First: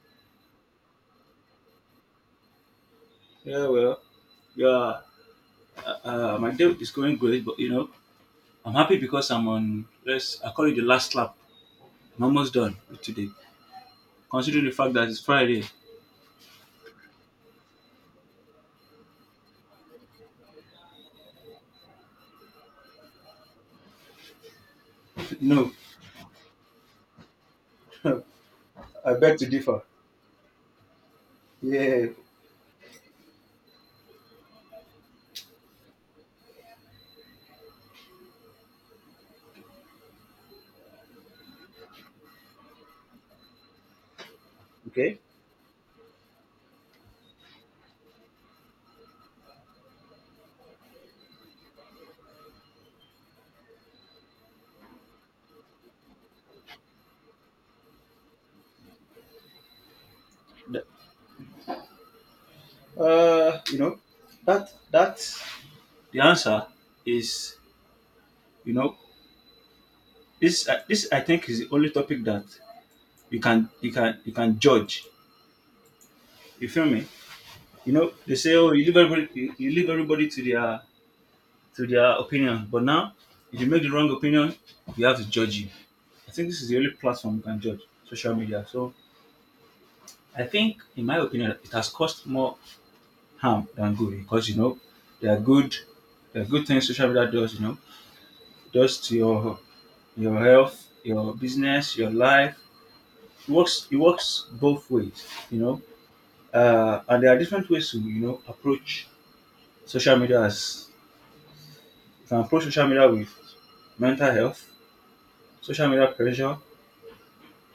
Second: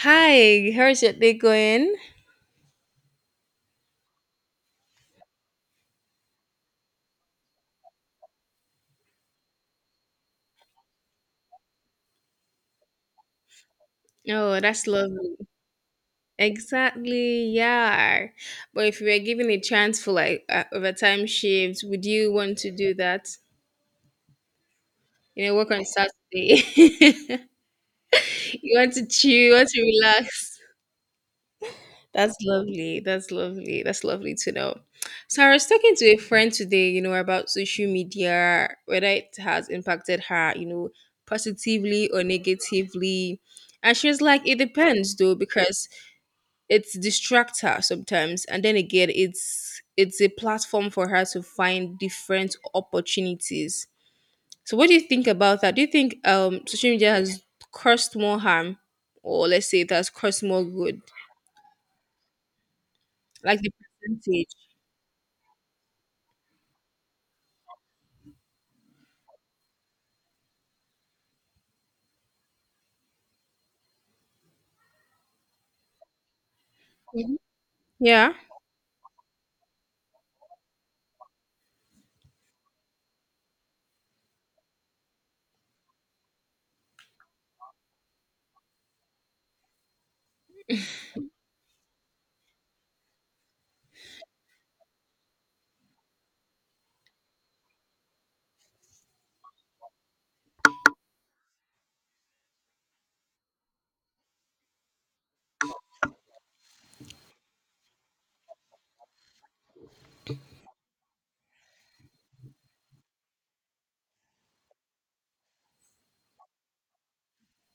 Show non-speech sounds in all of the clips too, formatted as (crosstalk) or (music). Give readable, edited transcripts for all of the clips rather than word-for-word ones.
Hi, how's your day going? Yeah, well, yeah, my day is going great, but I'm happy because I'm on, let's, I call it the last lap. I'm almost done with today, Oh, considering the that's fact that it's lovely. Friday. (laughs) Exactly, yeah. But if you were given a chance for like overtime shifts, would you want to do that? You know, work No, on Saturday. (laughs) You want to I chill, beg to you want differ. to relax. Yeah, That's lovely. That's lovely. That's lovely to know. So I was talking to a friend today, you know, about social media, whether it has impacted her, you know, positively or negatively. And she was like, it depends okay. though, because it's distract her sometimes and then again it's a platform for her to find different opportunities. So what do you think about that? Do you think social media has caused more harm, or let's say it has caused more The- good, Uh, like the you know, percentage? that, that, the answer is, you know, this I think is the only topic that you can judge. You feel me? Mhm. You know, Yeah, they say, oh, you leave everybody, you leave everybody to their opinion. But now, if you make the wrong opinion, we have to judge you. I think this is the only platform you can judge social media. So I think, in my opinion, it has caused more harm than good because you know there are good, there are good things social media does. You know, it does to your health, your business, your life. It works. It works both ways. You know, and there are different ways to you know approach social media. As you can approach social media with mental health, social media pressure,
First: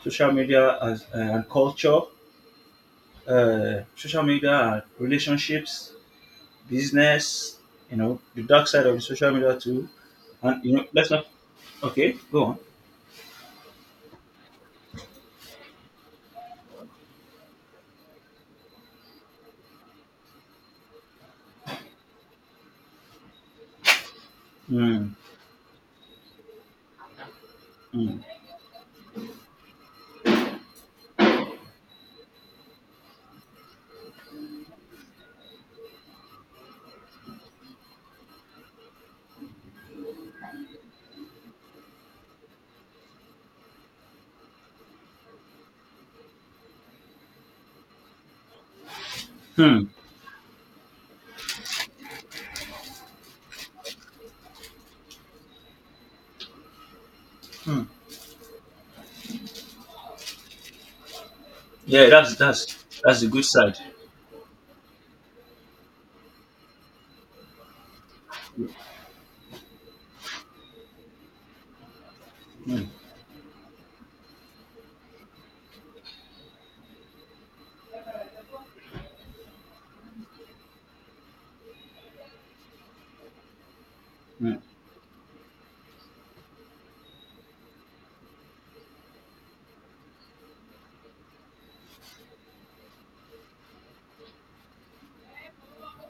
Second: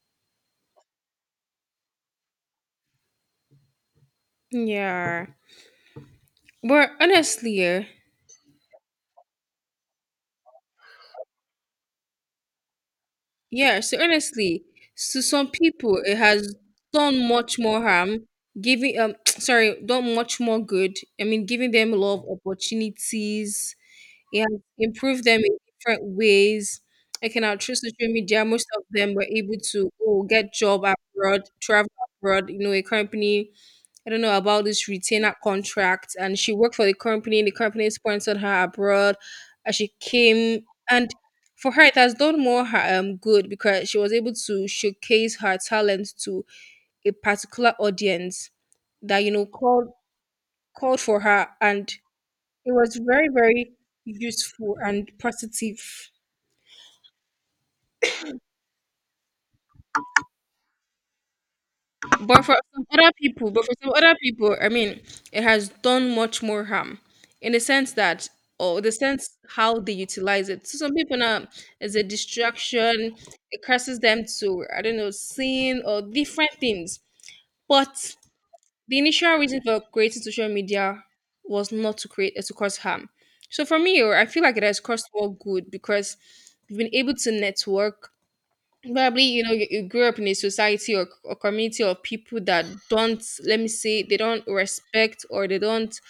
social media as, and culture, social media and yeah, relationships, but business, honestly, you know, the dark side of the social media too. And, you know, let's not, okay, go on. yeah, so honestly, to some people it has done much more harm, giving (tsk) sorry, done much more good, I mean, giving them a lot of opportunities. It has Mm, improved them in different ways. I, in our through social mm, media, most of them were able to oh, get job abroad, travel abroad, you know, a company. I don't know about this retainer contract. And she worked for the company sponsored her abroad as she came. And for her, it has done more her, good, because she was able to showcase her talent to a particular audience that, you know, hmm, called for her, and it was very, very useful and positive. hmm. Yeah, But for some other that's the good people, but for side. some other people, I mean, it has done much more harm, in the sense that, or the sense how they utilize it. So some people now is a Mm, distraction. It causes them to, I don't know, sin or different things. But the initial reason for creating social media was not to create, to cause harm. So for me, oh, I feel like mm, it has caused more good, because we've been able to network. Probably, you know, you grew up in a society or a community of people that don't, let me say they don't respect, or they don't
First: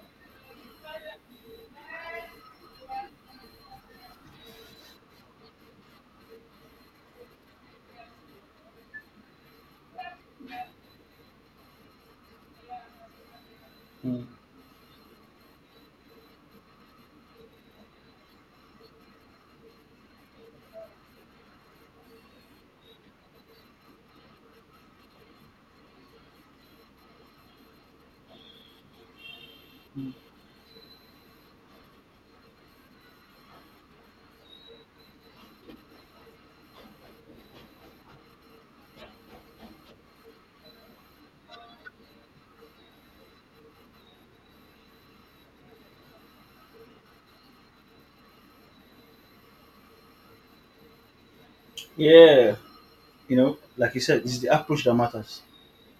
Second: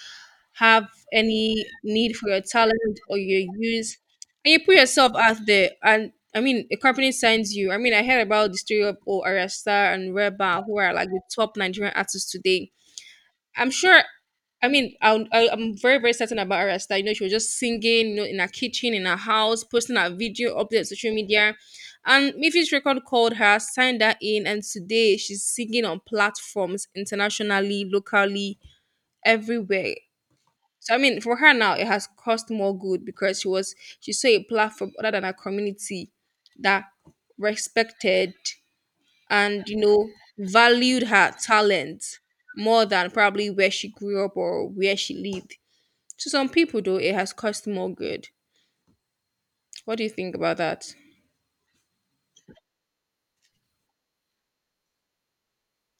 have any need for your talent or your use, and you put yourself out there and I mean a company signs you. I mean, I heard about the story of oh, Arasta and Reba, who are like the top Nigerian artists today. I'm sure. mm. I mean, I'm very, very certain about Arasta. You know, she was just singing, you know, in her kitchen, in her house, posting her video, up there on social media. And Miffy's Record called her, signed her in, and today she's singing on platforms internationally, locally, everywhere. So I mean, for her now, it has cost more good, because she saw a platform other than her community that respected and you know valued her talent more than probably where she grew up or where she lived. To some people though, it has caused more good. What do you think about that? Yeah, you know, like you said, it's the approach that matters.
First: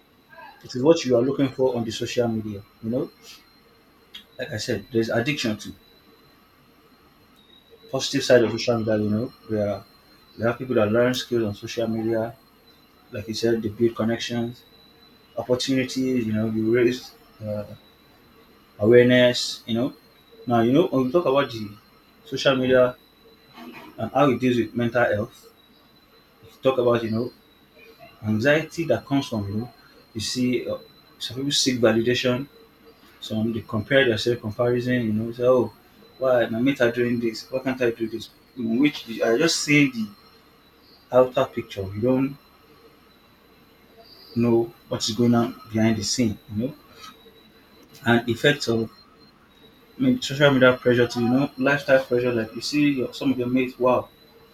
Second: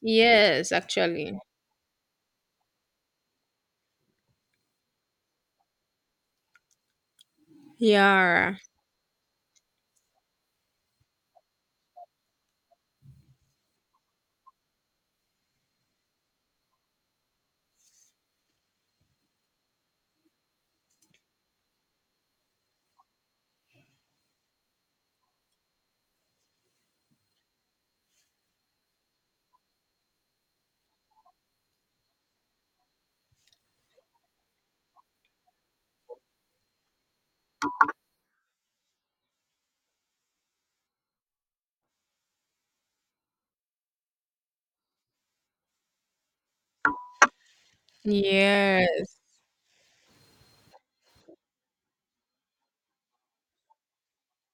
Yes, It is what you are actually. looking for on the social media. You know, like I said, there's addiction to positive side of Yeah. social media. You know, there are people that learn skills on social media. Like you said, they build connections, opportunities, you know, you raise uh, awareness, you know. Now, you know, when we talk about the social media and how it deals with mental health, if you talk about, you know, anxiety that comes from, you know, you see uh, some people seek validation, some they compare themselves, comparison, you know, say, oh, why my mates are doing this, why can't I do this? In which you are just seeing the outer picture, you don't know what is going on behind the scene, you know, and effects of Yes. mean social media pressure too, you know lifestyle pressure like you see your, some of your mates wow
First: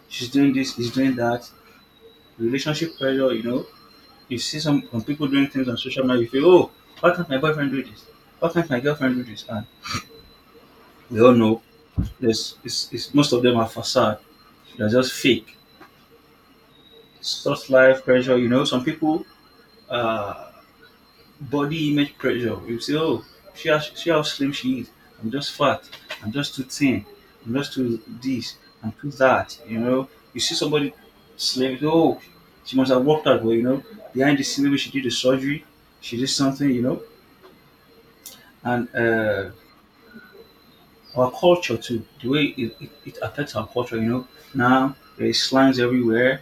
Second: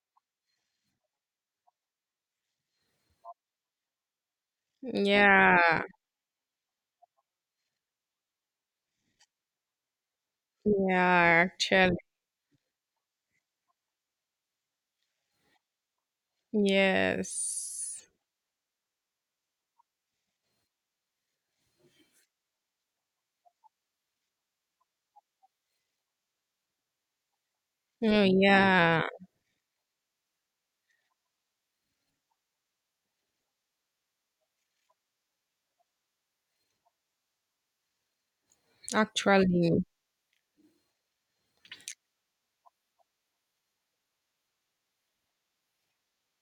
she's doing this he's doing that relationship pressure you know some people doing things on Yeah. social media you feel oh why can't my boyfriend do this why can't my girlfriend do this and we all Yeah, know actually. there's it's most of them are facade they're just fake such life Yes. pressure you know some people uh body image pressure. You say, oh, see how slim she is. I'm just fat. I'm just too thin. I'm just too Oh this. I'm yeah. too that. You know, you see somebody slim, you say, oh, she must have worked out well, you know. Behind the scene, maybe she did a surgery, she did something, you know. And Actually. Our culture too, the way it affects our culture, you know. Now, there's slangs everywhere,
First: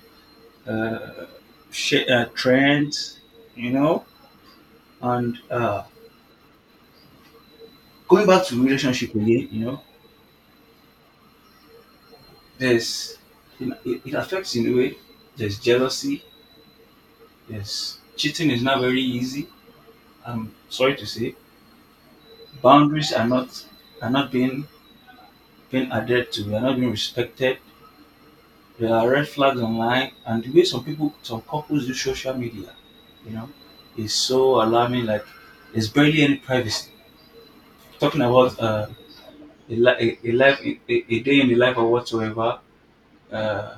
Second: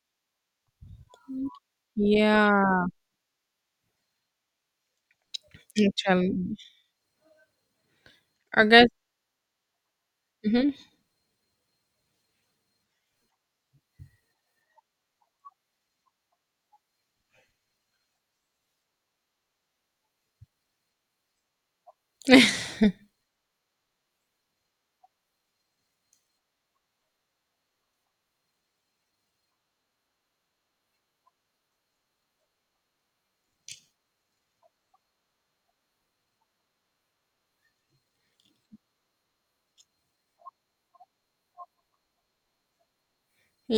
uh, Yeah. trends, you know. And Actually. Going back to I guess. relationship again, you know, Mhm. there's it affects in a way. There's jealousy. There's cheating is not very easy. I'm sorry to say, (laughs) boundaries are not being adhered to. They are not being respected. There are red flags online, and the way some people, some couples use social media, you know, is so alarming. Like there's barely any privacy. Talking about a life, a day in the life or whatsoever. Uh,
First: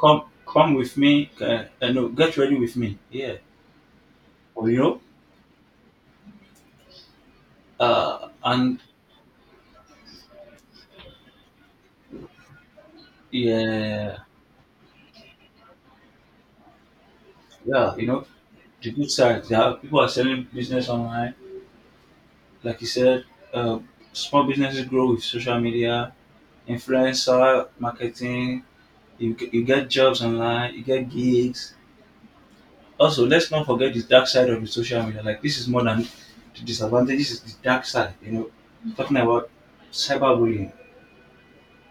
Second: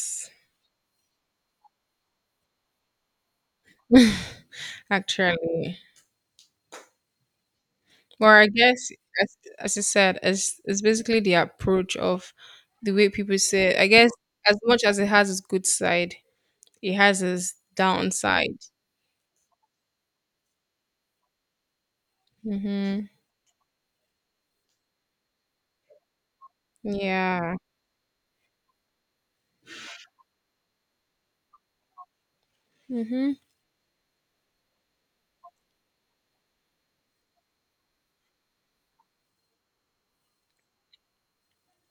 come with me. No, get ready with me. Yeah, well, you (laughs) know, Actually. Well, I and guess, as I said, it's basically the approach of the way people say it. I guess yeah, as much as it has its good side, it has its yeah, you know, downside. the good side, there are, people are selling business online. Like you Mm-hmm. said, uh, small businesses grow with social media, Yeah. influencer marketing. You get jobs online, you get gigs. Also, Mm-hmm. let's not forget the dark side of the social media. Like this is more than the disadvantage. This is the dark side. You know, talking about cyberbullying,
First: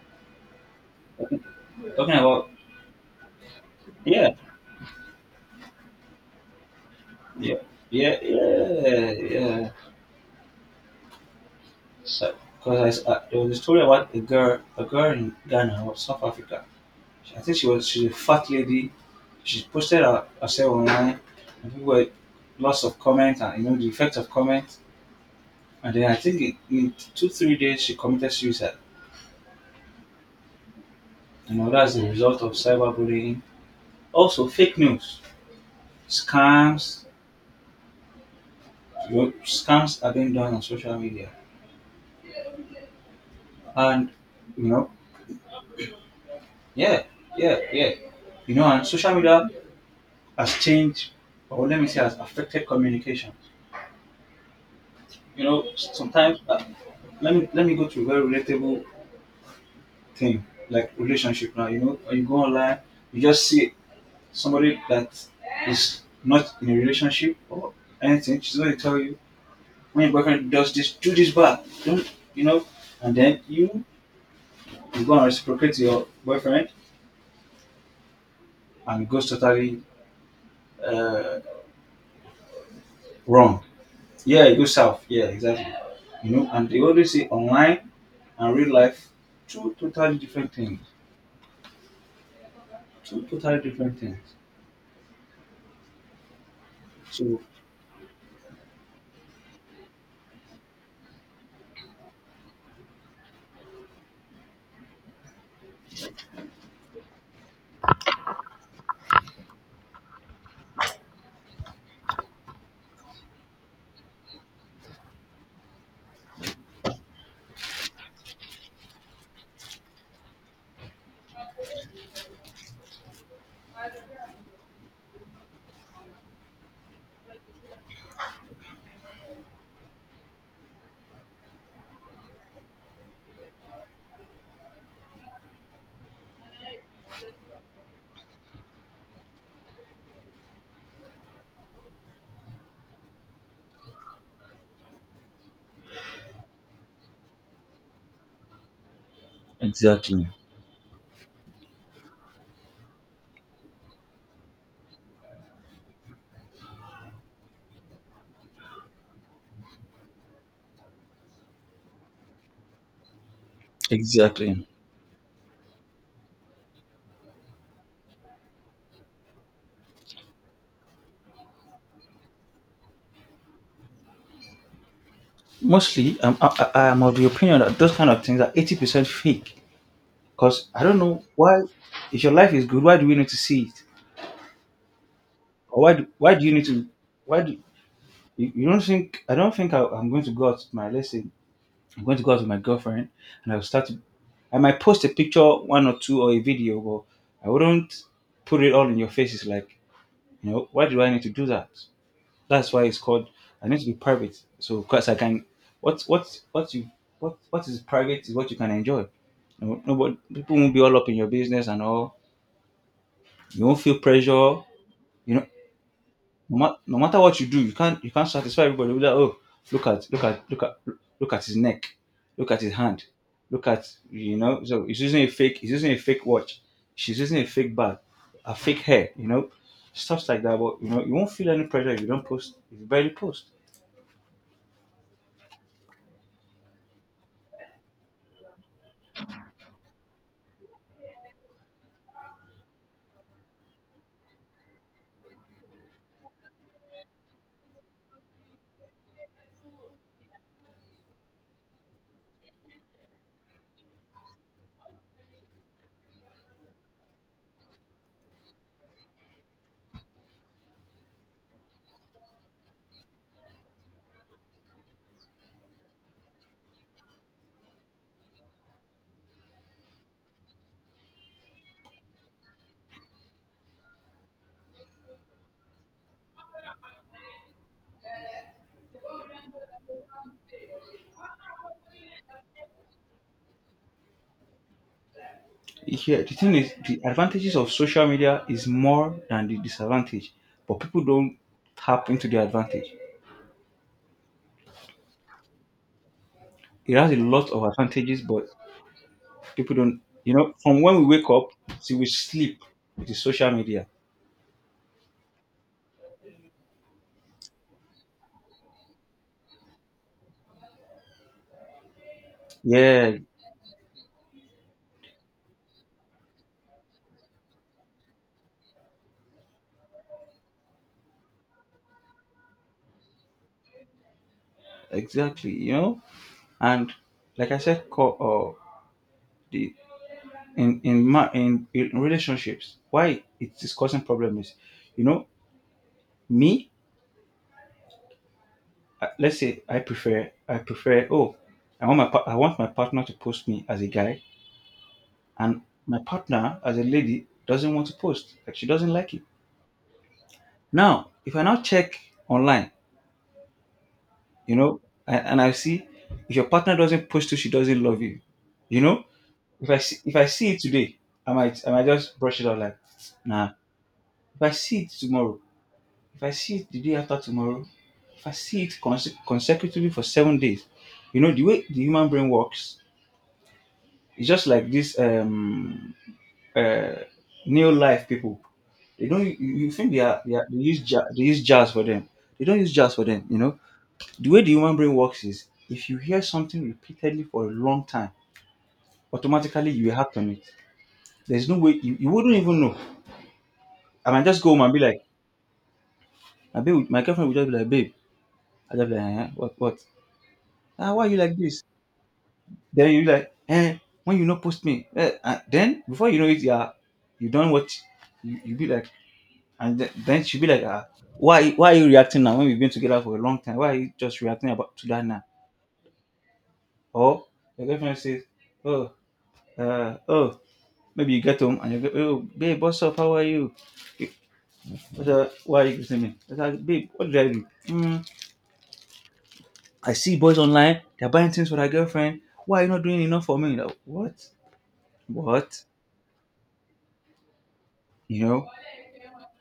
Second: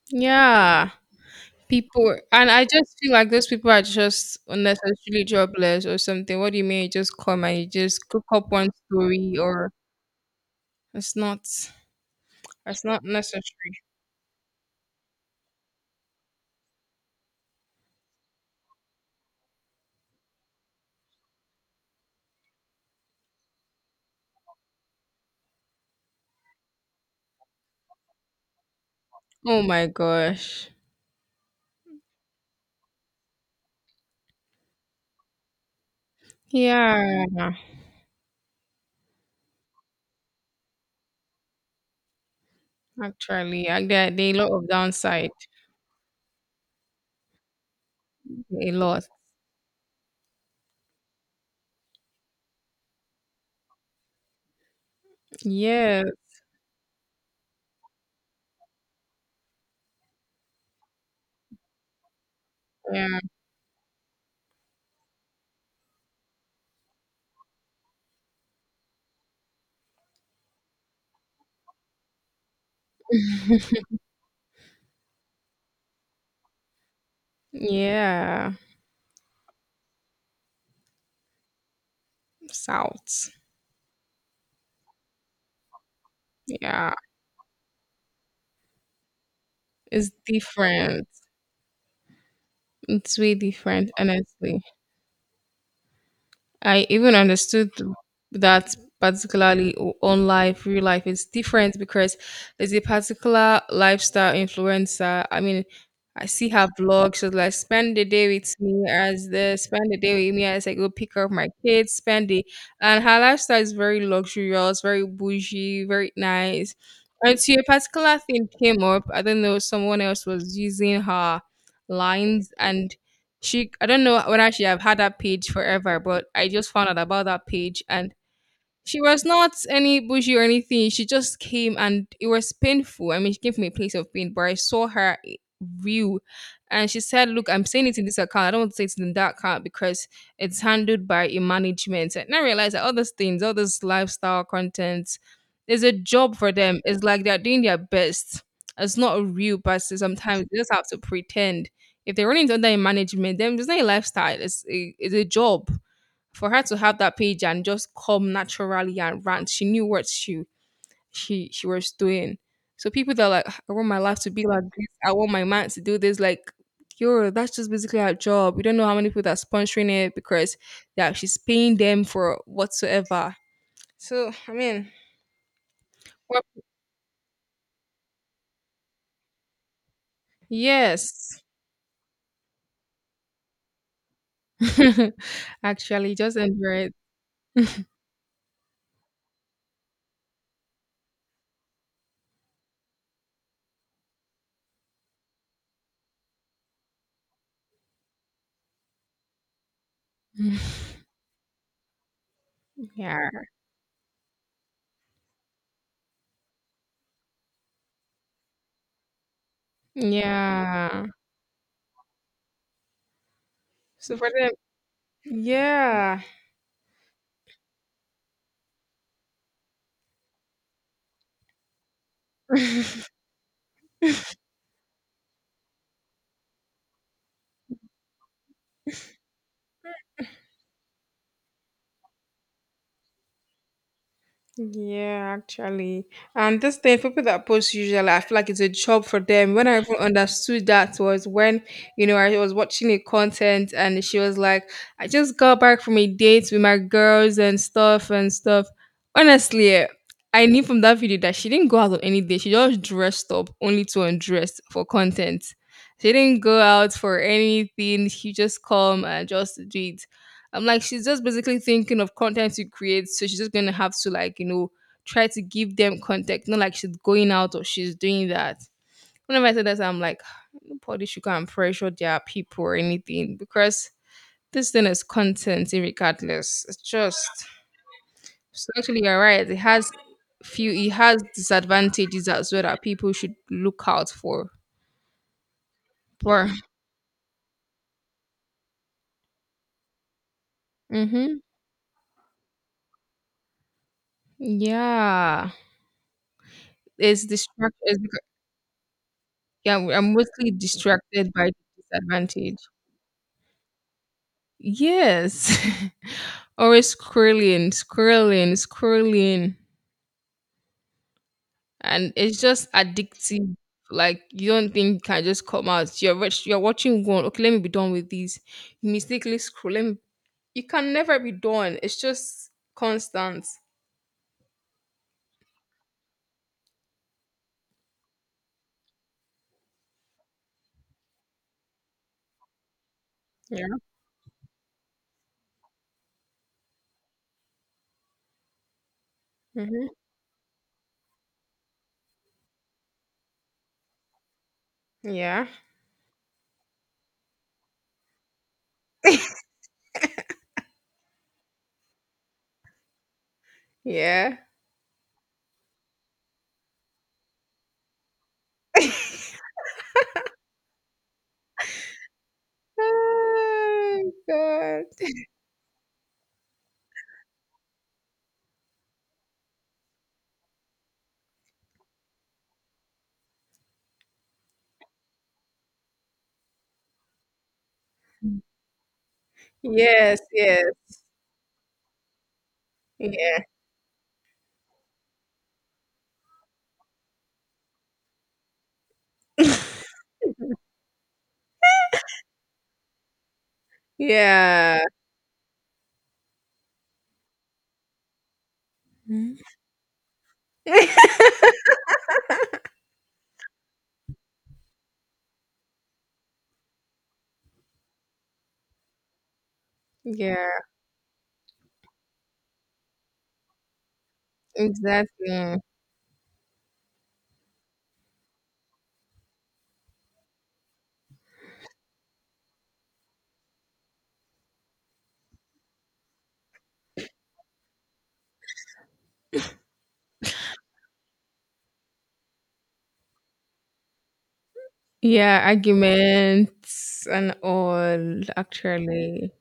Yeah. talking People, about and I just feel like those people are yeah, just unnecessarily jobless or something. What do you mean? You just come yeah, and you just yeah, cook up one yeah, story, yeah. or it's not So, it's not there necessary. was a story about a girl in Ghana or South Africa. I think she's a fat lady. Herself online, and people were lots of comments and you know the effect of comments. And then I think in 2, 3 days she committed suicide. Oh my gosh. You know that's the result of cyberbullying. Also, fake news, scams, Yeah, you know, scams are being done on social media, actually, and there are a lot you of know, downside. yeah, yeah, yeah. You know, A and lot. social media has changed, or let me say, has affected communication. You know, Yes. sometimes let me go to a very relatable thing like relationship. Now, you know, when you go online, Yeah. you just see somebody that is not in a relationship or anything. She's going to tell you when your boyfriend does this, do this back, don't you know? And then (laughs) You go and reciprocate to your boyfriend, Yeah. and it goes totally uh, South. wrong. Yeah, it goes south. Yeah, exactly. You know, and they Yeah. always say online and real life, two It's totally different things. different. It's Two way totally different, different things. honestly. I even So understood that particularly on life, real life is different because there's a particular lifestyle influencer. I mean, I see her vlog. She's like, spend the day with me as the spend the day with me as I go pick up my kids, spend the, and her lifestyle is very luxurious, very bougie, very nice. Until a particular thing came up, I don't know, someone else was using her lines and she, I don't know when, whether she have had that page forever, but I just found out about that page, and she was not any bougie or anything. She just came and it was painful. I mean, she came from a place of pain, but I saw her real. And she said, look, I'm saying it in this account. I don't want to say it in that account, because it's handled by a management. And I realized that all those things, all this lifestyle content, is a job for them. It's like they're doing their best. It's not a real person. exactly. Sometimes they just have to pretend. If they're running under a management, then it's not a lifestyle. It's a job. For her to have that page and just come naturally and rant, she knew what she was doing. So people that are like, I want my life to be like Exactly. this, I want my man to do this, like yo, that's just basically our job. We don't know how many people that are sponsoring it, because they're actually paying them for whatsoever. So I mean, Mostly, well, I'm of the opinion that those kind of things are 80% fake. Because I don't know yes. why, if your life is good, why do we need to see it? (laughs) Actually, Why just do you need enjoy to, it. why do, you don't think, I'm going to go out with my, let's say, I'm going to go out with my girlfriend and I'll start to, I might post a picture, one or two, or a video, but I wouldn't put it all in your faces like, you know, why (laughs) do I need to do that? That's why it's called. Yeah. I need to be private. So, because I can, what what what you what is private is what you can enjoy. No, nobody, people won't be all Yeah. up in your business and all. You won't feel So for them, pressure. You know, yeah. No matter what you do, you can't satisfy everybody. With that, oh, look at look at look at look at his neck, look at his hand, look at you know. So he's using a fake. He's using a fake watch. She's using a fake bag, a fake hair. You know, stuff like that. But you know, you won't feel any pressure if you don't post. If you barely post Yeah, actually. And this thing, people that post usually, I feel like it's a job for them. When I even understood that was when, you know, I was watching a content and she was like, I just got back from a date with my girls and stuff and stuff. Honestly, I knew from that video that she didn't go out on any day. She just dressed up only to undress for content. She didn't go out for anything. She just come and just did. I'm like, she's just basically thinking of content to create. So she's just going to have to, like, you know, try to give them content. Not like she's going out or she's doing that. Whenever I said that, I'm like, (sighs) nobody should go and pressure their people or anything, because this thing is content, regardless. It's just, so actually, you're right. It has few, it has disadvantages as well that people should look out for. yeah, the But, thing is, the advantages of social media is more than the disadvantage, but people don't mm-hmm, tap into the advantage. yeah, It has a it's lot of distract. It's, advantages, but people yeah, I'm don't. I'm You mostly know, from when we wake distracted by up the till we disadvantage. sleep, it is social media. Yes. (laughs) Always scrolling, scrolling, scrolling. And it's just Yeah, addictive. Like you don't think you can just come out. You're rich, you're watching one. Okay, let me be done with this. You mistakenly scroll. Let me, you can never be done. It's just constant. exactly. You know, and like I said, co- the in relationships, why it is Yeah. causing problems is, you know, me. Let's say Hmm. I prefer. Oh, I want my partner to post me as a guy Yeah. and my partner as a lady doesn't want to post like she doesn't like it now if I now check online Yeah. you know and I see if your partner doesn't post it she doesn't love you you know (laughs) if I see it today I might just brush it out like nah Oh if I see God. it tomorrow if I see it the day after tomorrow if I see it consecutively for 7 days you know the way the human brain works it's just like this uh, new life people. They don't. You think Yes, they are yes. They use jazz for them. They don't use jazz for them. You Yeah. know the way the human brain works is if you hear something repeatedly for a long time, automatically you act on it. There's no way you wouldn't even know. I might just go home and be Yeah. like, my girlfriend would just be like, babe, I just be like, eh, what what? Ah, why are you (laughs) like this? Then you like, eh, when you not post me, eh, ah, then before you know it, yeah, you done what you be like, and then she'll be Yeah. like, ah, why are you reacting now when we've been together for a long time? Why are you just reacting about to that now? Exactly. Or your girlfriend says, oh, oh, maybe you get home and you go, oh, babe, what's up? How are you? You- what's up? Why are you greeting me? It's like, babe, what did I do? Hmm, I see boys online, they're buying things for their girlfriend. Why are you not doing enough for me? Like, what? Yeah, What? arguments and all, You know? actually.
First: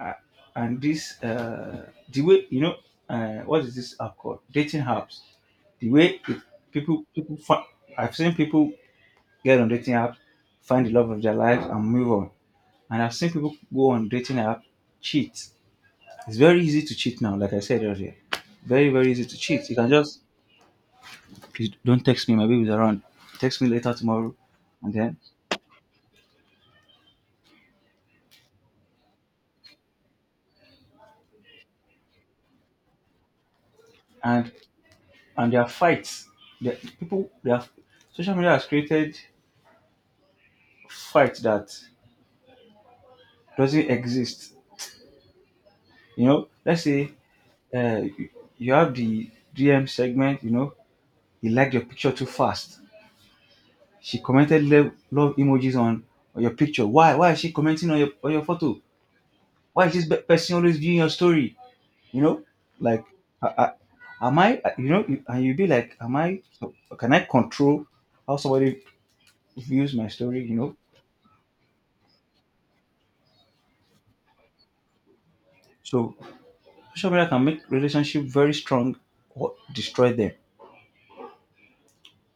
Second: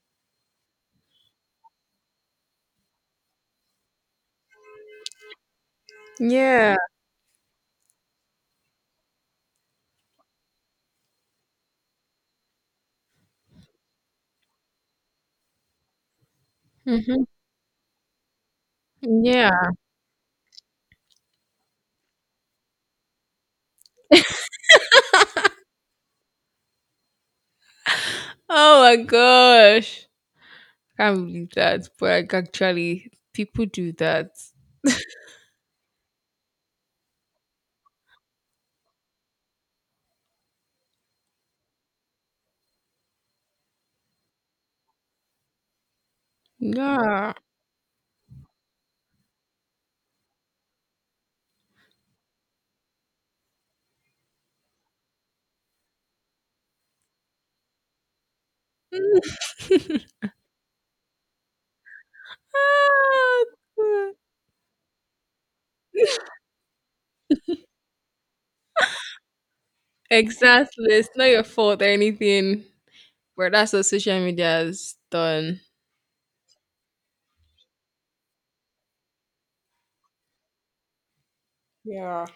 uh, and this the way what is this app called, dating apps, the way it, Yeah. people find. I've seen people get on dating apps, find the love of their life and move on. And I've seen people go on dating app, cheat. It's very easy to cheat Hmm. now, like I said earlier. Very, very easy to cheat. Yeah. You can just, "Please don't text me, my baby's around. Text me later, tomorrow." And then Oh my gosh. Can't believe that. But like, actually, people do that. and and there are fights. There people there are Social media has created fights that doesn't exist. You know, let's say Yeah. You you have the DM segment. You know, he liked your picture too fast. She commented love, love emojis on your picture. Why? Why is she commenting on your photo? (laughs) Why is this person always viewing your story? You know, like, I, am I? You know, and you'll be like, am I? Can I control how somebody views my story? You know, Exactly. It's not your fault or anything. But that's what social media has done. so social media can make relationship very strong or destroy them. Yeah.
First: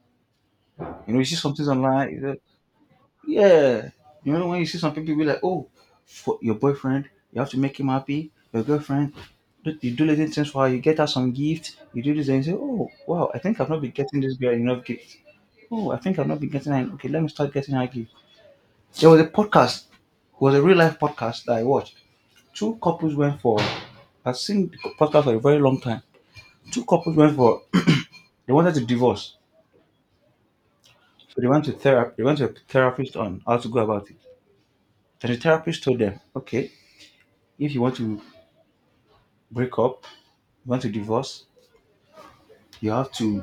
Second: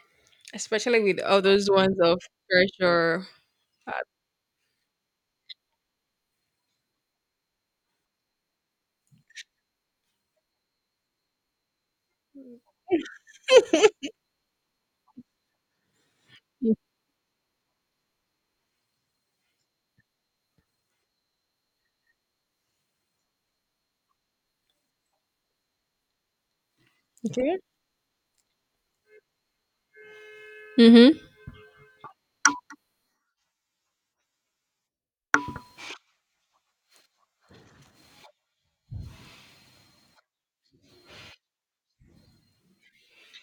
Especially You know, with you see all something those ones of online. pressure. Yeah. You know, when you see some people be like, oh, for your boyfriend, you have to make him happy. Your girlfriend, you do little things for her. You get her some gift. You do this and you say, oh, wow, I think I've not been getting this girl enough gift. Oh, I think I've not been getting her. Okay, let me start getting her gift. There was a podcast. It was a real life podcast that I watched. Two couples went for, I've seen the podcast for a very long time. Two couples went Okay. for, they wanted to divorce. Mm-hmm. So they went to therapy. They went to a therapist on how to go about it. And the therapist told them, okay, if you want to break up, you want to divorce, you have to.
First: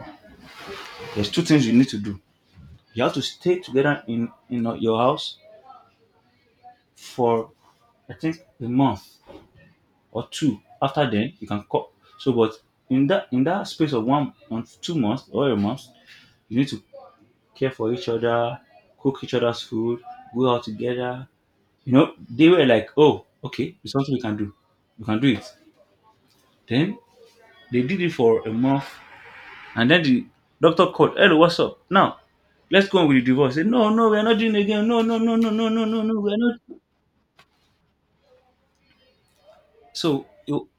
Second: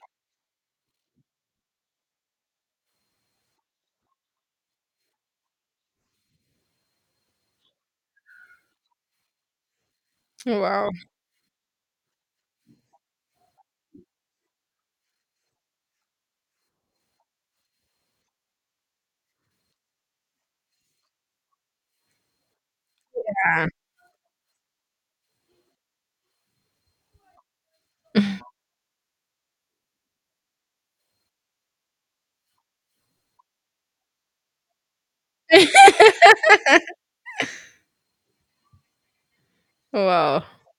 There's two things you need to do. You have to stay together in your house for, I think, a month or two. Wow. After then, you can call. So, but in that space of 1 month, 2 months, or a month, you need to care for each other, cook each other's food, go out together. You know, they were like, oh, okay, it's something we can do. We can do it. Then they did it Yeah. for a month. And then the doctor called, "Hello, what's up? Now, let's go on with the divorce." He said, "No, no, we're not doing it again. No, no, no, no, no, no, no, no, we're (laughs) not." So Wow.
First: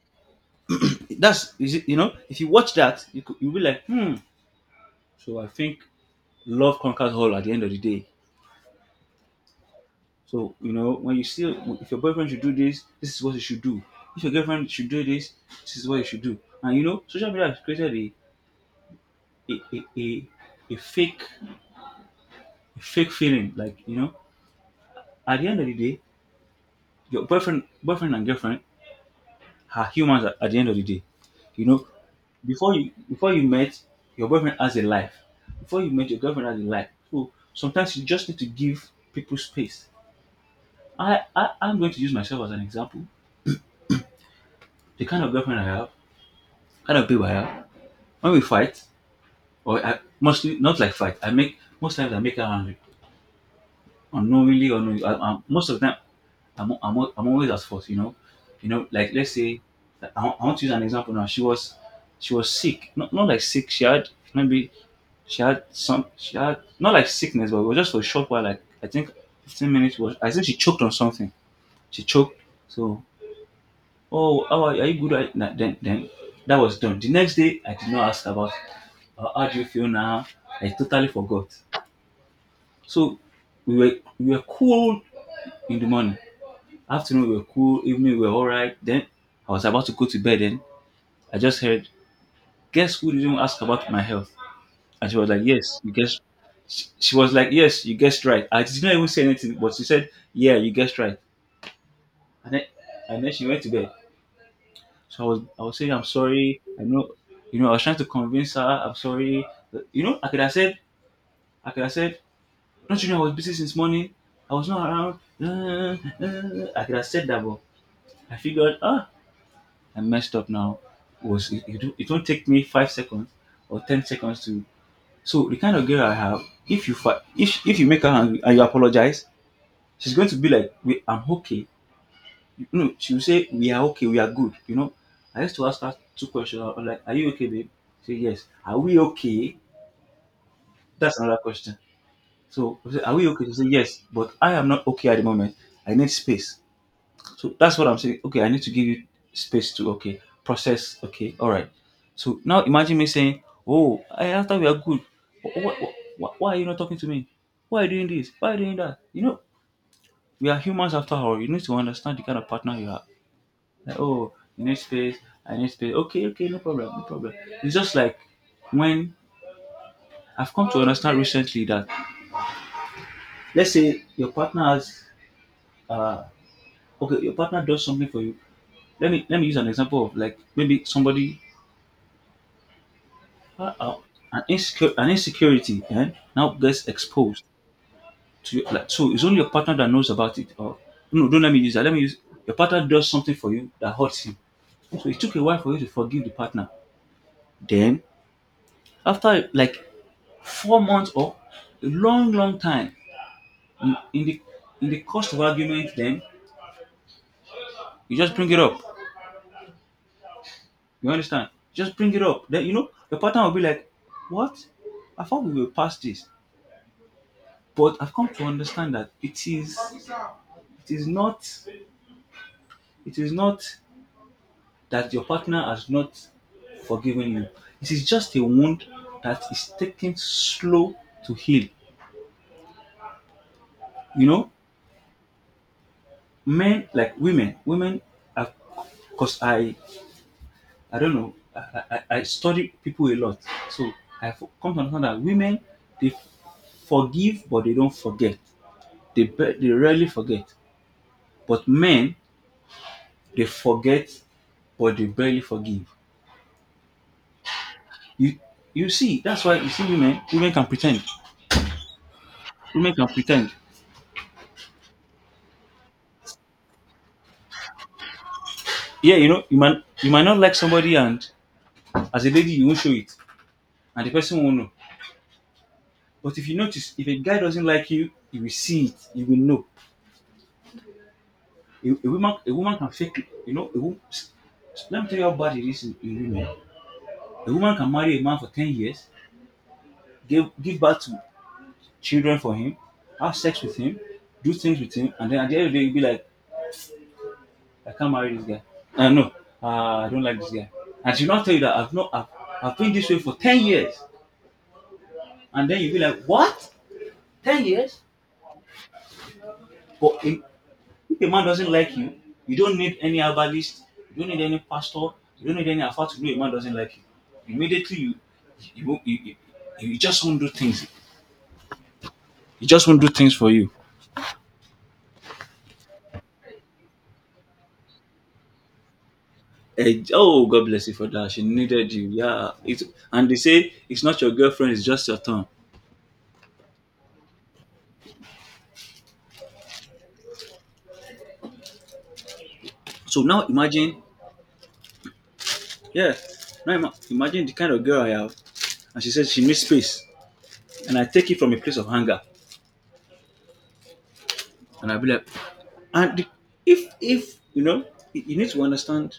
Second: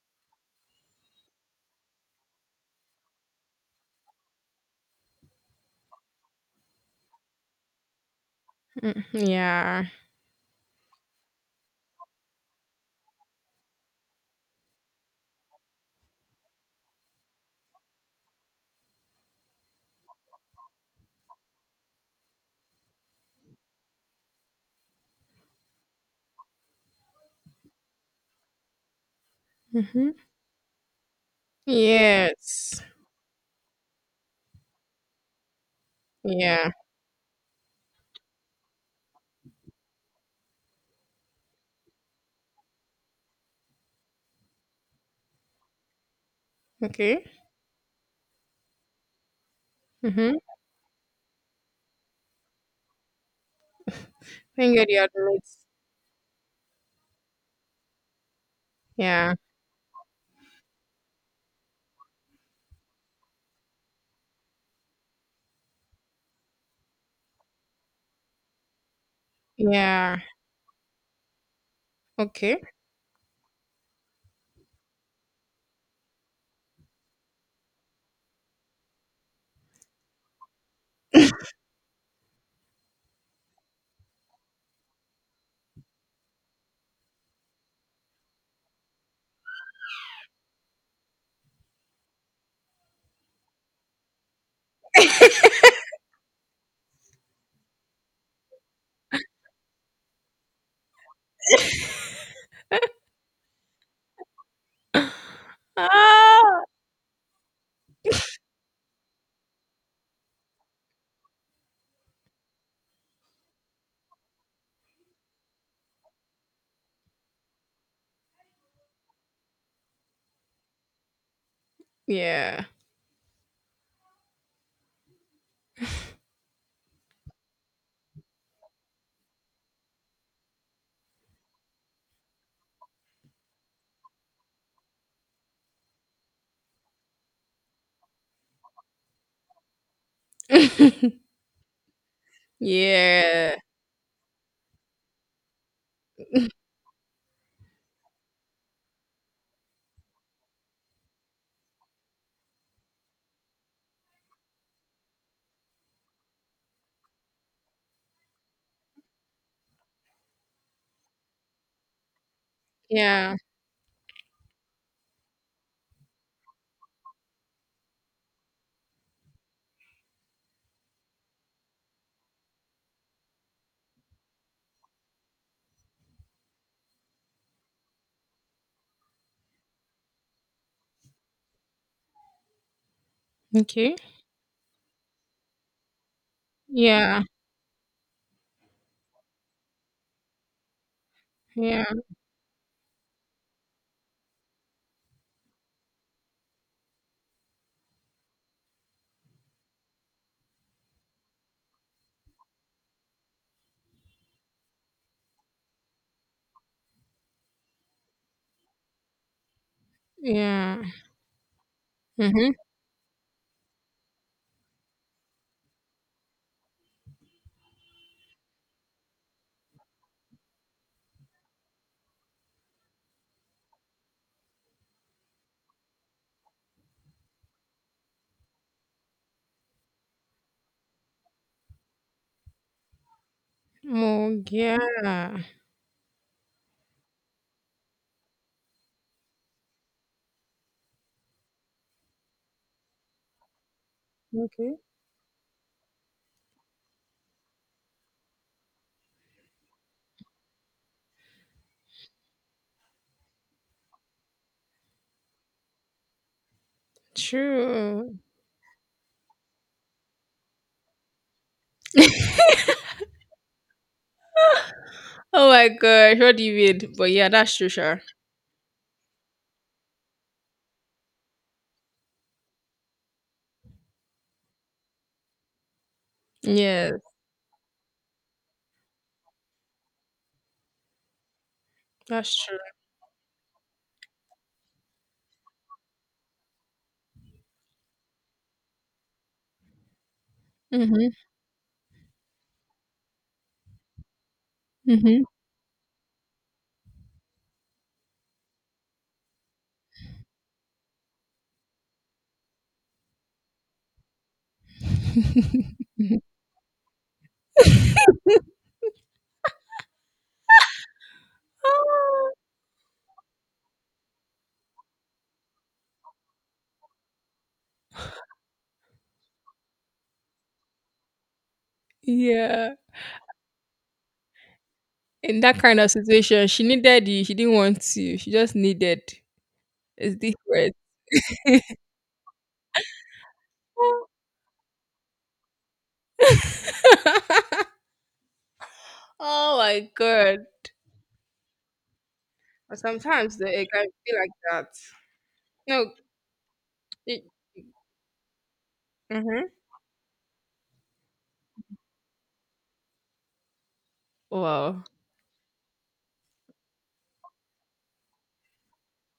that's, you know, if you watch that, you could, you'll be like, hmm. So I think love conquers all at the end of the day. Mm, yeah. So, you know, when you see, if your boyfriend should do this, this is what he should do. If your girlfriend should do this, this is what you should do. And you know, social media has created a, a, a, a fake, a fake feeling. Like, you know, at the end of the day, your boyfriend and girlfriend are Mhm. humans at the end of the day. You know, Yes. Before you met, your boyfriend has a life. Before you met, your girlfriend has a Yeah. life. So sometimes you just need to give people space. I I'm going to use myself as an example. The kind of girlfriend I have, kind of Okay. people I have. When we fight, or I Mhm. mostly not like fight, I make, most times I make her angry, unknowingly or Finger the knowingly. Admits. Most of the time I'm always at fault, you know. You know, like let's Yeah. say, like, I want to use an example now. She was sick. Not, not like sick. She had, maybe she had some. She had not like sickness, but it was just for a short while. Like I think 15 minutes was. Yeah. I think she choked on something. She choked. Okay. So, "Oh, how are you good? Right now?" Then that was done. The next day, I did not ask about how do you feel now? I totally forgot. So we were we were cool in the morning. Afternoon we were cool, evening we were alright. Then I was about to go to bed, then I just heard, "Guess who didn't ask about my health?" And she was like, "Yes, you guessed," she was like, "Yes, you guessed right." I did not even say anything, but she said, "Yeah, you guessed right." And then and then she went to bed. (coughs) (gasps) So I was saying I'm sorry. Ah. I know, you know, I was trying to convince her, I'm sorry. But, you know, I could have said, "Don't you know I was busy since morning? I was not around." (laughs) I could have said that, but I figured, ah, I messed up now. Was it, it won't take me Yeah. 5 seconds or 10 seconds to. So the kind of girl I have, if you if you make her angry and you apologize, she's going to be like, "We, I'm okay." You know, she will say, "We are okay. We are good." You know, I used to ask her two questions. I was like, "Are you okay, babe?" She say, "Yes." "Are we okay?" That's (laughs) another question. So I say, "Are we okay?" She Yeah. say, "Yes," but I am not okay at the moment. I need space. So that's what I'm saying. Okay, I need to give you space to, okay, process. Okay, all right. So now imagine me saying, "Oh, I, after we are good, why, why are you not talking to me? Why are you doing this? Why are you doing that?" You know, we are humans after all. You need to understand the kind of partner you have. Yeah. Like, oh, you need space. I need space. Okay, okay, no problem, no problem. It's just like when I've come to understand recently that, let's say your partner has uh okay, your partner does something for you. Let me use an example of like maybe somebody. Okay. Uh-oh. An insecure, an insecurity, eh, now gets Yeah. exposed to you. Like, so it's only your partner that knows about it. Or no, don't let me use that. Yeah. Let me use, your partner does something for you that hurts him. So it took a while for you to forgive the partner. Then after like 4 months or a long, long time in, in the in the course of argument, then you just bring it up. Yeah. You understand? Just bring it up. Mhm. Then you know your partner will be like, "What? I thought we were past this." But I've come to understand that it is, it is not it is not that your partner has not forgiven you, it is just a wound that is taking slow to heal. You Oh know, yeah. men, like women, women are, because I don't know, I study people a lot. So I come Okay. to understand that women, they forgive but they don't forget. They they rarely forget. But men, they forget but they barely forgive. True. You you see, that's why you see women, women can pretend. (laughs) Women can pretend. Oh my gosh. What do you mean? But yeah, that's true, sure. Yeah, you know, you might, you might not like somebody, and as a lady, you won't show it, and the person won't know. But if you notice, Yes, if a guy doesn't like you will see it. You will know. A woman, that's a true. woman can fake it. You know, a woman, let me tell you how bad it is in women. A woman can marry a man for 10 years, give birth Mhm. to children for him, have sex with him, do things with him, Mhm. and then at the end of the day, you'll be like, "I can't marry this guy. No, I don't like this guy." And she'll not tell you that I've not I've, I've been this way for 10 years. And then you'll be (laughs) like, what? 10 years? But if a man doesn't like you don't need any herbalist, you don't need any pastor, you don't need any alpha to know a man doesn't like you. Immediately, you you just won't do things. You Yeah. just won't do things for you. In that kind of situation, she needed you. She didn't want you. She just needed. Eh, It's oh, God different. bless you for that. She (laughs) needed you. Yeah. It, and they say it's not your girlfriend, it's just your tongue. Oh my god. But So sometimes now the it can imagine, be like that. No. yeah, now It, imagine the kind of girl I have. And she says she mm-hmm. needs space. And I take it from a place of hunger. Wow. And I'll be like, and if you know, you need to understand.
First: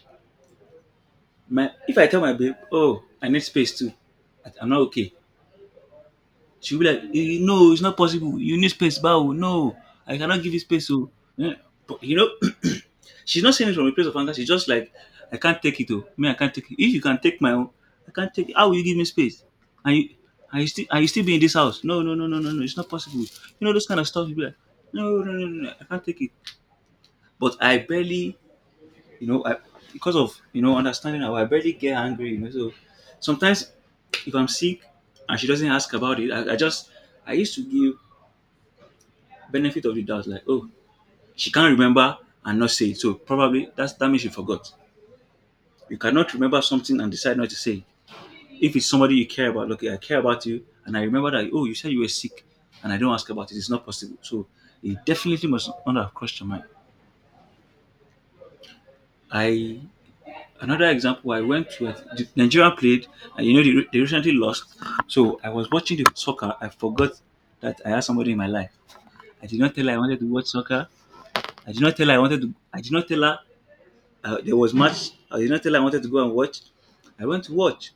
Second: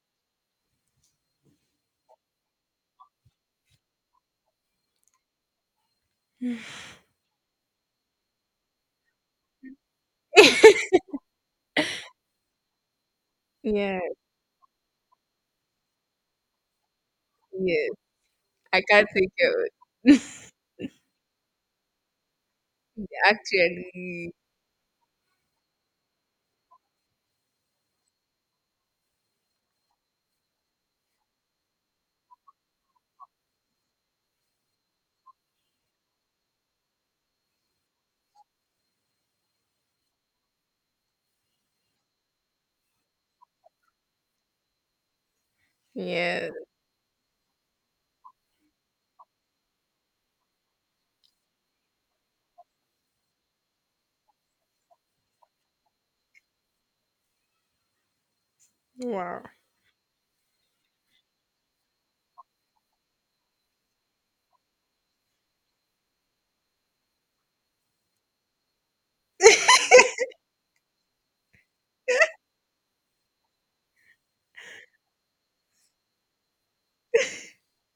My, if I tell my babe, oh, I need space too. I'm not okay. (laughs) She'll be like, "Eh, no, it's not possible. You need space, bow. No, I cannot give you space. So, eh, but (clears throat) she's not saying it from a Yeah. place of anger. She's just like, I can't take it. Oh, me, I can't take it. If you can take my own, Yes. I can't take it. How will I you give me can't take space? And you, it. (laughs) Are you still be in this house? No, no, no, no, no, no. It's not possible. You know those kind of stuff. You Actually. be like, no, no, no, no, no. I can't take it. But I barely you know, I, because of understanding her, I barely get angry. You know, so sometimes if I'm sick and she doesn't ask about it, I just I used to give benefit of the doubt, like, oh, she can't remember and not say it, so probably that means she forgot. You cannot Yeah. remember something and decide not to say it. If it's somebody you care about, okay, I care about you, and I remember that, oh, you said you were sick, and I don't ask about it, it's not possible. So it definitely must not have crossed your mind. Wow. I Another example, I went to a, the Nigeria played, and you know they recently lost, so I was watching the soccer. I forgot that I had somebody in my life. I did not tell her I wanted to watch soccer. I did not tell her there was match. I did not tell her I wanted to go and watch. I went to watch,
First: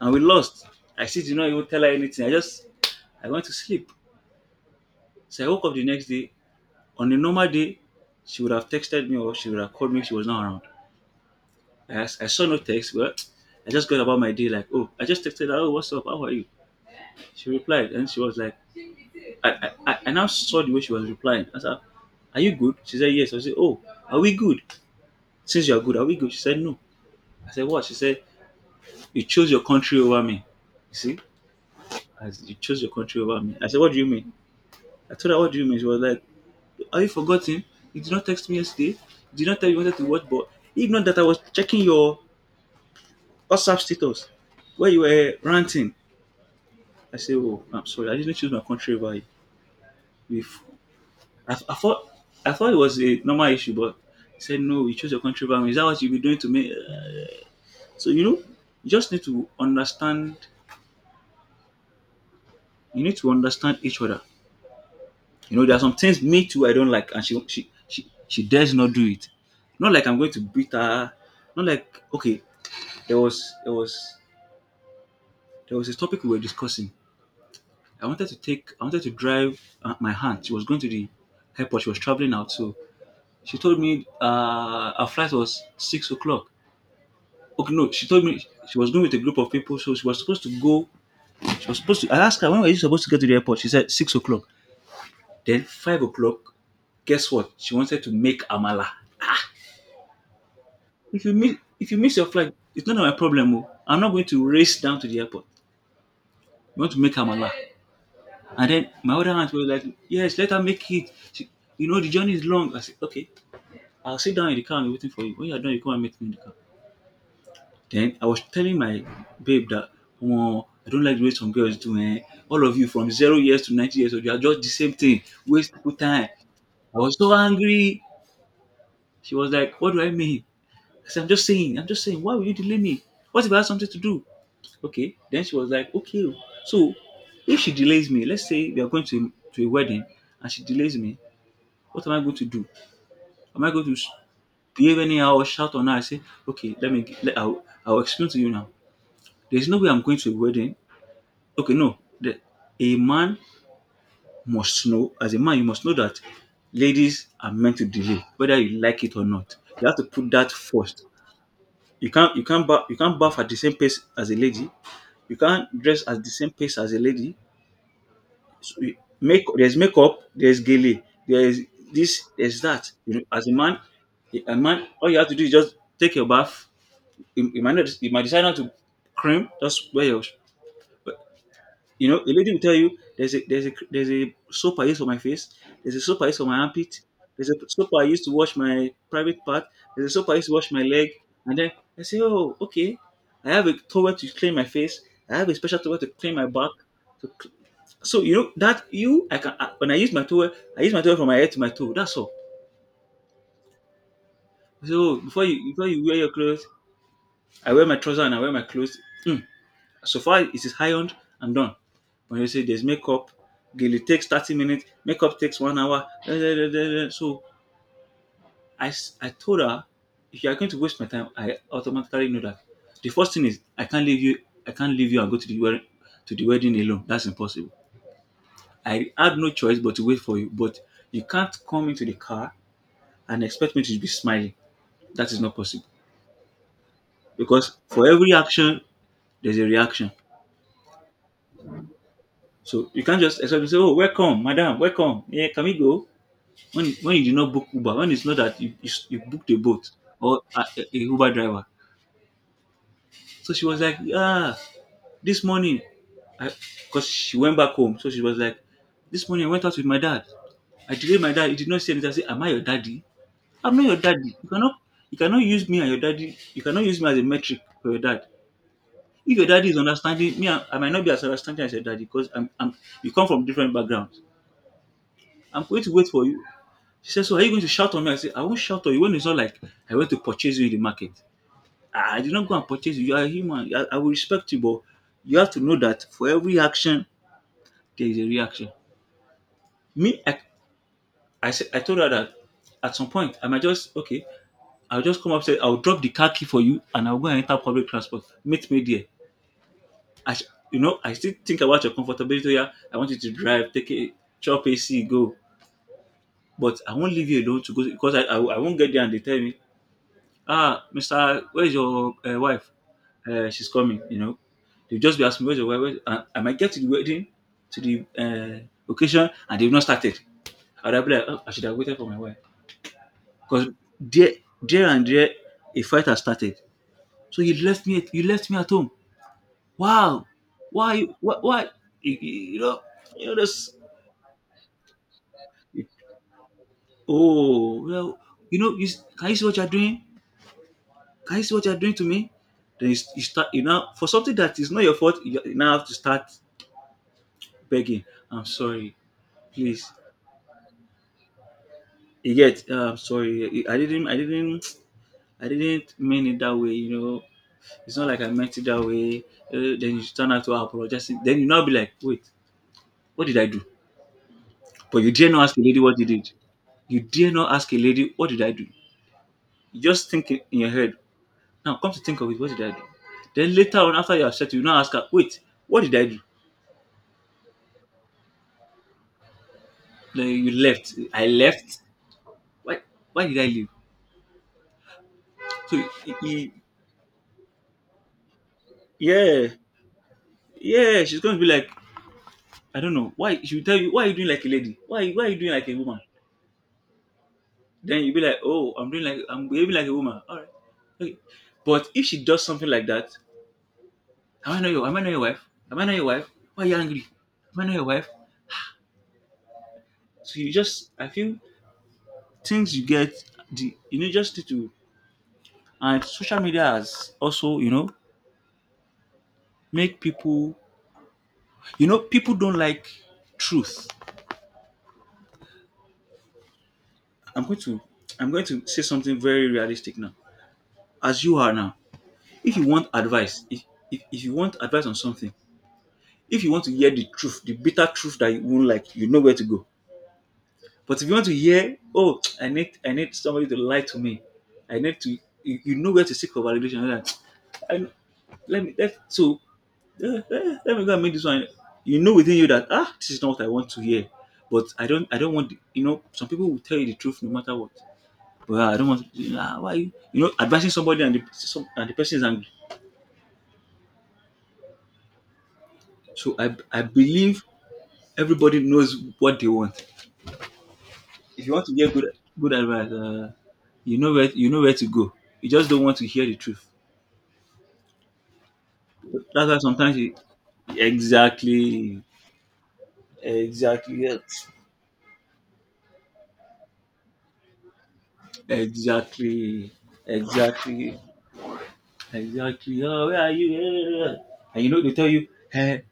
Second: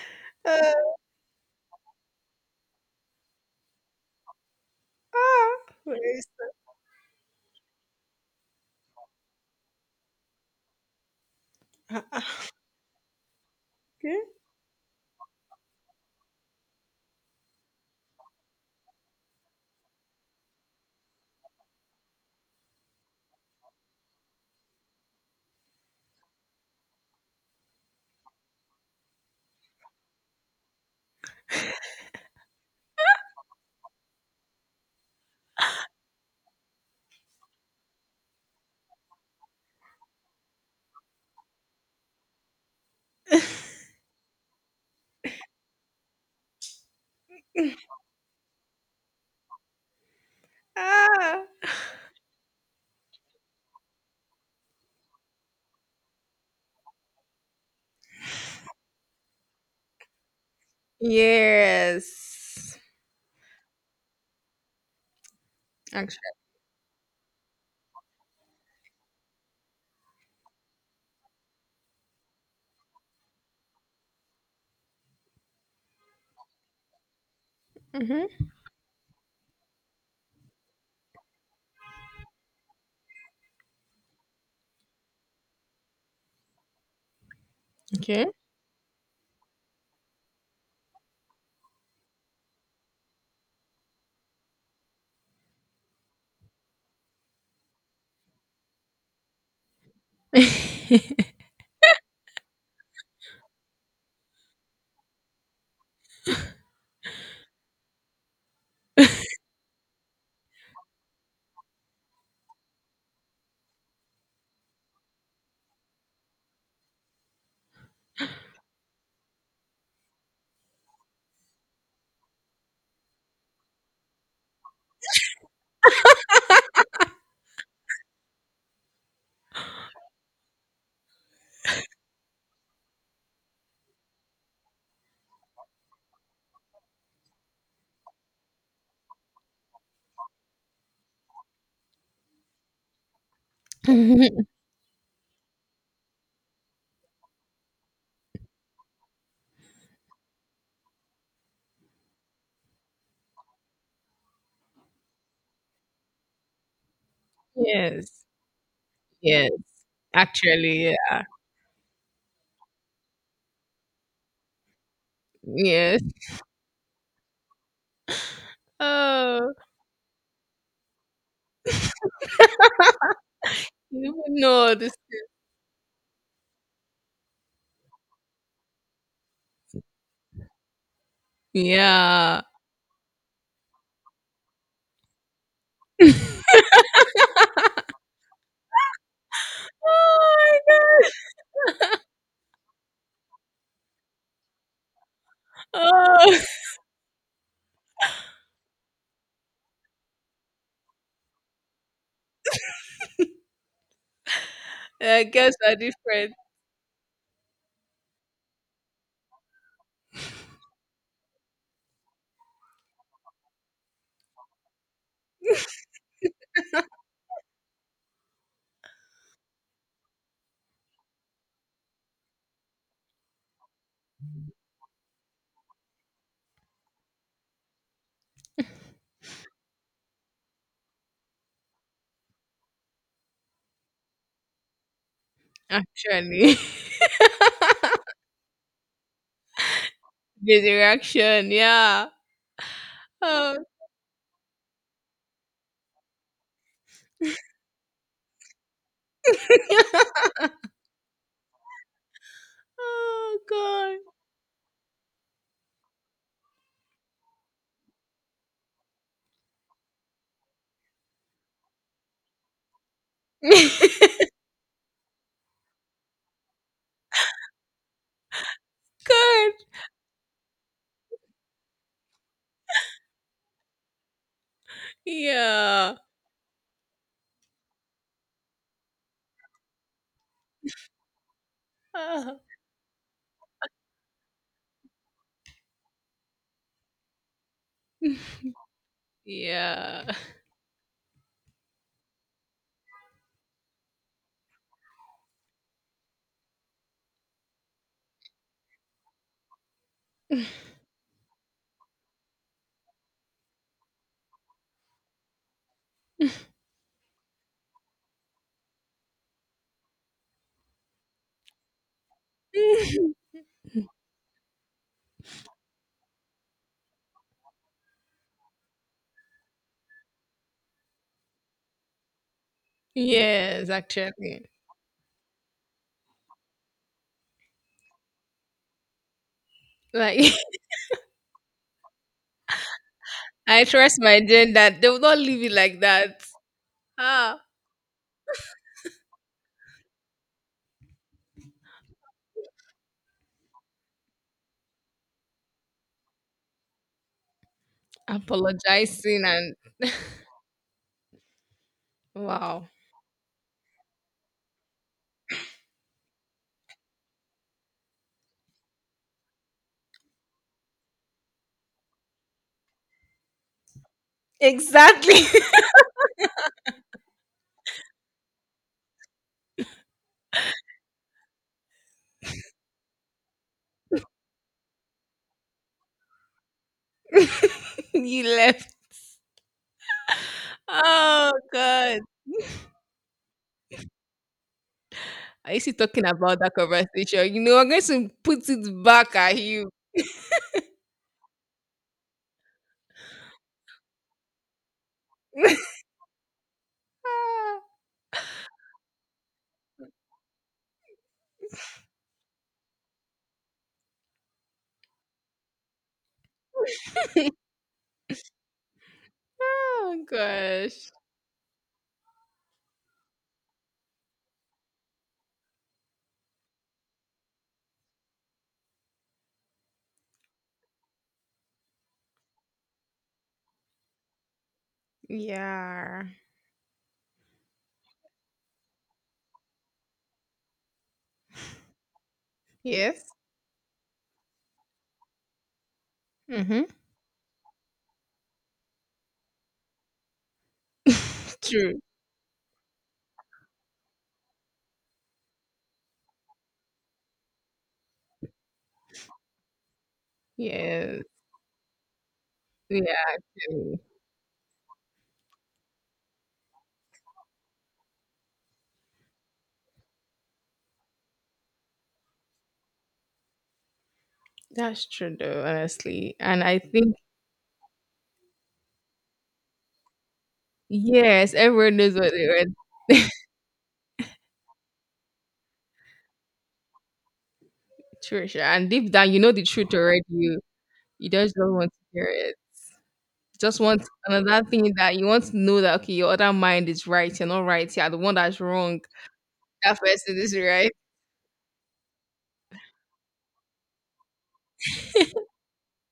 and we lost. Uh, I still did not even tell her anything. I went to sleep. So I ah, woke up the where next is- day. On a normal day, she would have texted me, or she would have called me if she was not around. Ah, I ah, saw no text, but I just got about okay. my day. Like, oh, I just texted her, oh, what's up? How are you? She replied, and she was like, I now saw the way she was replying. I said, are you good? She said, yes. I said, oh, are we good? Since you are good, are we good? She said, no. I said, what? She said, you chose your country over me. You see, as you chose your country over me. I said, what do you mean? I told her, what do you mean? She was like, are you forgotten? You did not text me yesterday. You did not tell me you wanted to watch, but even not that I was checking your WhatsApp status where you were ranting. I say, oh, I'm sorry. I usually choose my country over you. If Ah. I, I thought I thought it was a normal issue, but he said no. You chose your country over me. Is that what you be doing to me? So you know, you just need to understand. Yes. You need to understand each other. You know, there are some things Actually. me too I don't like, and she dares not do it. Not like I'm going to beat her. Not like okay, there was there was there was a topic we were discussing. Mhm. I wanted to drive my aunt. She was going to the airport. She was traveling out, so she told me her flight was 6 o'clock. Okay, no, she told Okay. me she was going with a group of people, so she was supposed to go. She was supposed to. I asked her, when were you supposed to get to the airport? She said 6 o'clock. Then 5 o'clock. Guess what? She wanted to make amala. (laughs) If you miss your flight, it's not my problem. Oh, I'm not going to race down to the airport. You want to make amala? And then my other aunt was like, "Yes, let her make it. She, you know the journey is long." I said, "Okay, I'll sit down in the car and be waiting for you. When you're done, you come and meet me in the car." Then I was telling my babe that, "Oh, I don't like the way some girls do, eh. All of you from 0 years to 90 years old, you are just the same thing, waste wasting time." I was so angry. She was like, "What do I mean?" I said, I'm just saying. Why will you delay me? What if I have something to do?" Okay. Then she was like, "Okay. Oh. So if she delays me, let's say we are going to a wedding and she delays me, what am I going to do? Am I going to behave anyhow or shout on her? I say, okay, I'll explain to you now. There's no way I'm going to a wedding. Okay, no. The, a man must know, as a man, you must know that ladies are meant to delay, Yes. whether you like it or Yes. not. You have to put that Actually, first. yeah. You can't bath at the same pace as a lady. You can't dress Yes. at the same pace as a lady. So you- make Oh, there's makeup, there's gele, there's this, there's that. You know, you would a know man, this. all you have to do is just take your bath. You might not, you might decide not to cream. Just wear your You know, the Yeah. lady will tell you there's a soap I use for my face, there's a soap I use for my armpit, there's a soap I use to wash my private part, there's a Oh soap I use to my wash my leg, god. (laughs) and then I say, oh, okay, I have a towel to clean my face, I have a special towel to clean Oh, my back. To cl- so you know that you I, when I use my towel, I use my towel from my head to my toe. That's all. (laughs) So I guess are before you wear your different. clothes, I wear my trousers and I wear my clothes. Hmm. So far, it is ironed and done. When you say there's makeup, Gilly takes 30 minutes, makeup takes 1 hour. Da, da, da, da, da. So I told her, if you are going to waste my time, I automatically know that. The first thing is I can't leave you and go to the wedding alone. That's impossible. I had no choice but to wait for you. But you can't come into the car and expect me to be smiling. That is not possible. Actually, Because for every action, there's a reaction. (laughs) the direction. Yeah. So you can't just expect Oh. to say, "Oh, welcome, madam, welcome. Yeah, can we go?" When you did not book Uber, when it's not that you booked a boat (laughs) or a Uber driver. Oh So she was like, god. "Yeah, this morning," because she went back home, so she was like, "This morning I went out with my dad. I delayed my dad. He did not say anything." I said, "Am I your daddy? I'm not your (laughs) daddy. You cannot use me and your daddy. You cannot use me as a metric for your dad." If your God. daddy is understanding me, I might not be as understanding as your daddy because I'm, you come from different backgrounds. I'm going to Yeah. wait for you. She said, "So are you going to shout on me?" I said, "I won't shout on you when it's not like I went to purchase you in the market. Ah, I did Ah. not go and purchase you. You are a human. I will respect you, but you have to know that for every action there is a reaction." Yeah. Me, I, I said, I told her that at some point I might just okay. I'll just come upstairs. I'll drop the car key for you, and I'll go and enter public transport. Meet me there. I, sh- you know, I still think about your comfortability. Oh, yeah, I want you to drive, take a chop AC, go. But I won't leave you alone to go because I won't get there and they tell me, ah, Mister, where's your wife? (laughs) She's coming. You know, they'll just be asking where's your wife. Where's, and I might get to the wedding, to the occasion, and they've not started. I'd have been like, oh, I should have waited for my wife because Yes, there, actually. there and there, a fight has started. So you left me. You left me at home. Wow, Like (laughs) why? Why? Why? You, you you know, you know I this. trust my gender. They will not leave it like that. Ah, Oh well, you know, can you see what you're doing? Can you see what you are doing to me? Then you start, you know, for something that is not your fault, you now have to start begging. I'm sorry, apologizing and please. Wow. I'm sorry. I didn't mean it that way. You know, it's not like I meant it that way. Then you turn out to apologize. Then you now be like, wait, what did I do? But you Exactly. dare not ask a lady what you did. You dare not ask a lady what did I do. You just think in your head. Now come to think of it, what did I do? Then later on, after you are upset, you now ask her, wait, what did I do? (laughs) You left. Then you left. I Oh left. God. why why did I leave? Are you still So talking he, about he- that conversation? You know, I'm going to put it back at yeah, you. yeah, she's going to be like, I don't know, why she will tell you, why are you doing like a lady? Why are you doing like (laughs) a woman? Ah. Then you'll be like, oh, I'm behaving like a woman. All right. Okay. But if she does something like that, am I not your wife? Am I not your wife? Why are you angry? (laughs) Am I not your wife? Oh So you just gosh. I feel things you get the you know just need to and social media has also, you know, make people, you know, people don't like truth. Yeah. I'm going to I'm going to say something very realistic now. As you are now, if you want Yes. advice, if you want advice on something, if you Mm-hmm. want to hear the truth, the bitter truth that you won't like, you know where to go. But if you want to (laughs) hear, True. oh, I need somebody to lie to me, I need to you know where to seek for validation. You Like, I, let me let so let me go Yes. and make this one. You know within you that ah, this Yeah. is not what I want to hear. But I don't want you know, some people will tell you the truth no matter what. Well, I don't want to. Ah, why you, you know, advising somebody and and the person is angry. That's true though, honestly. So And I I I think believe everybody knows what they want. yes, If you want to everyone get knows what they read. good advice, you know where to go. You just don't want to hear the truth. True, sure. And deep down you know the That's why truth sometimes already. you, You just don't want to exactly, hear it. Just want exactly, yes, another thing that you want to know, that okay, your other mind is right, you're not right, you're the one that's wrong. exactly, That person is right. exactly, exactly. Oh, where are you? Eh, And you know they tell you, hey,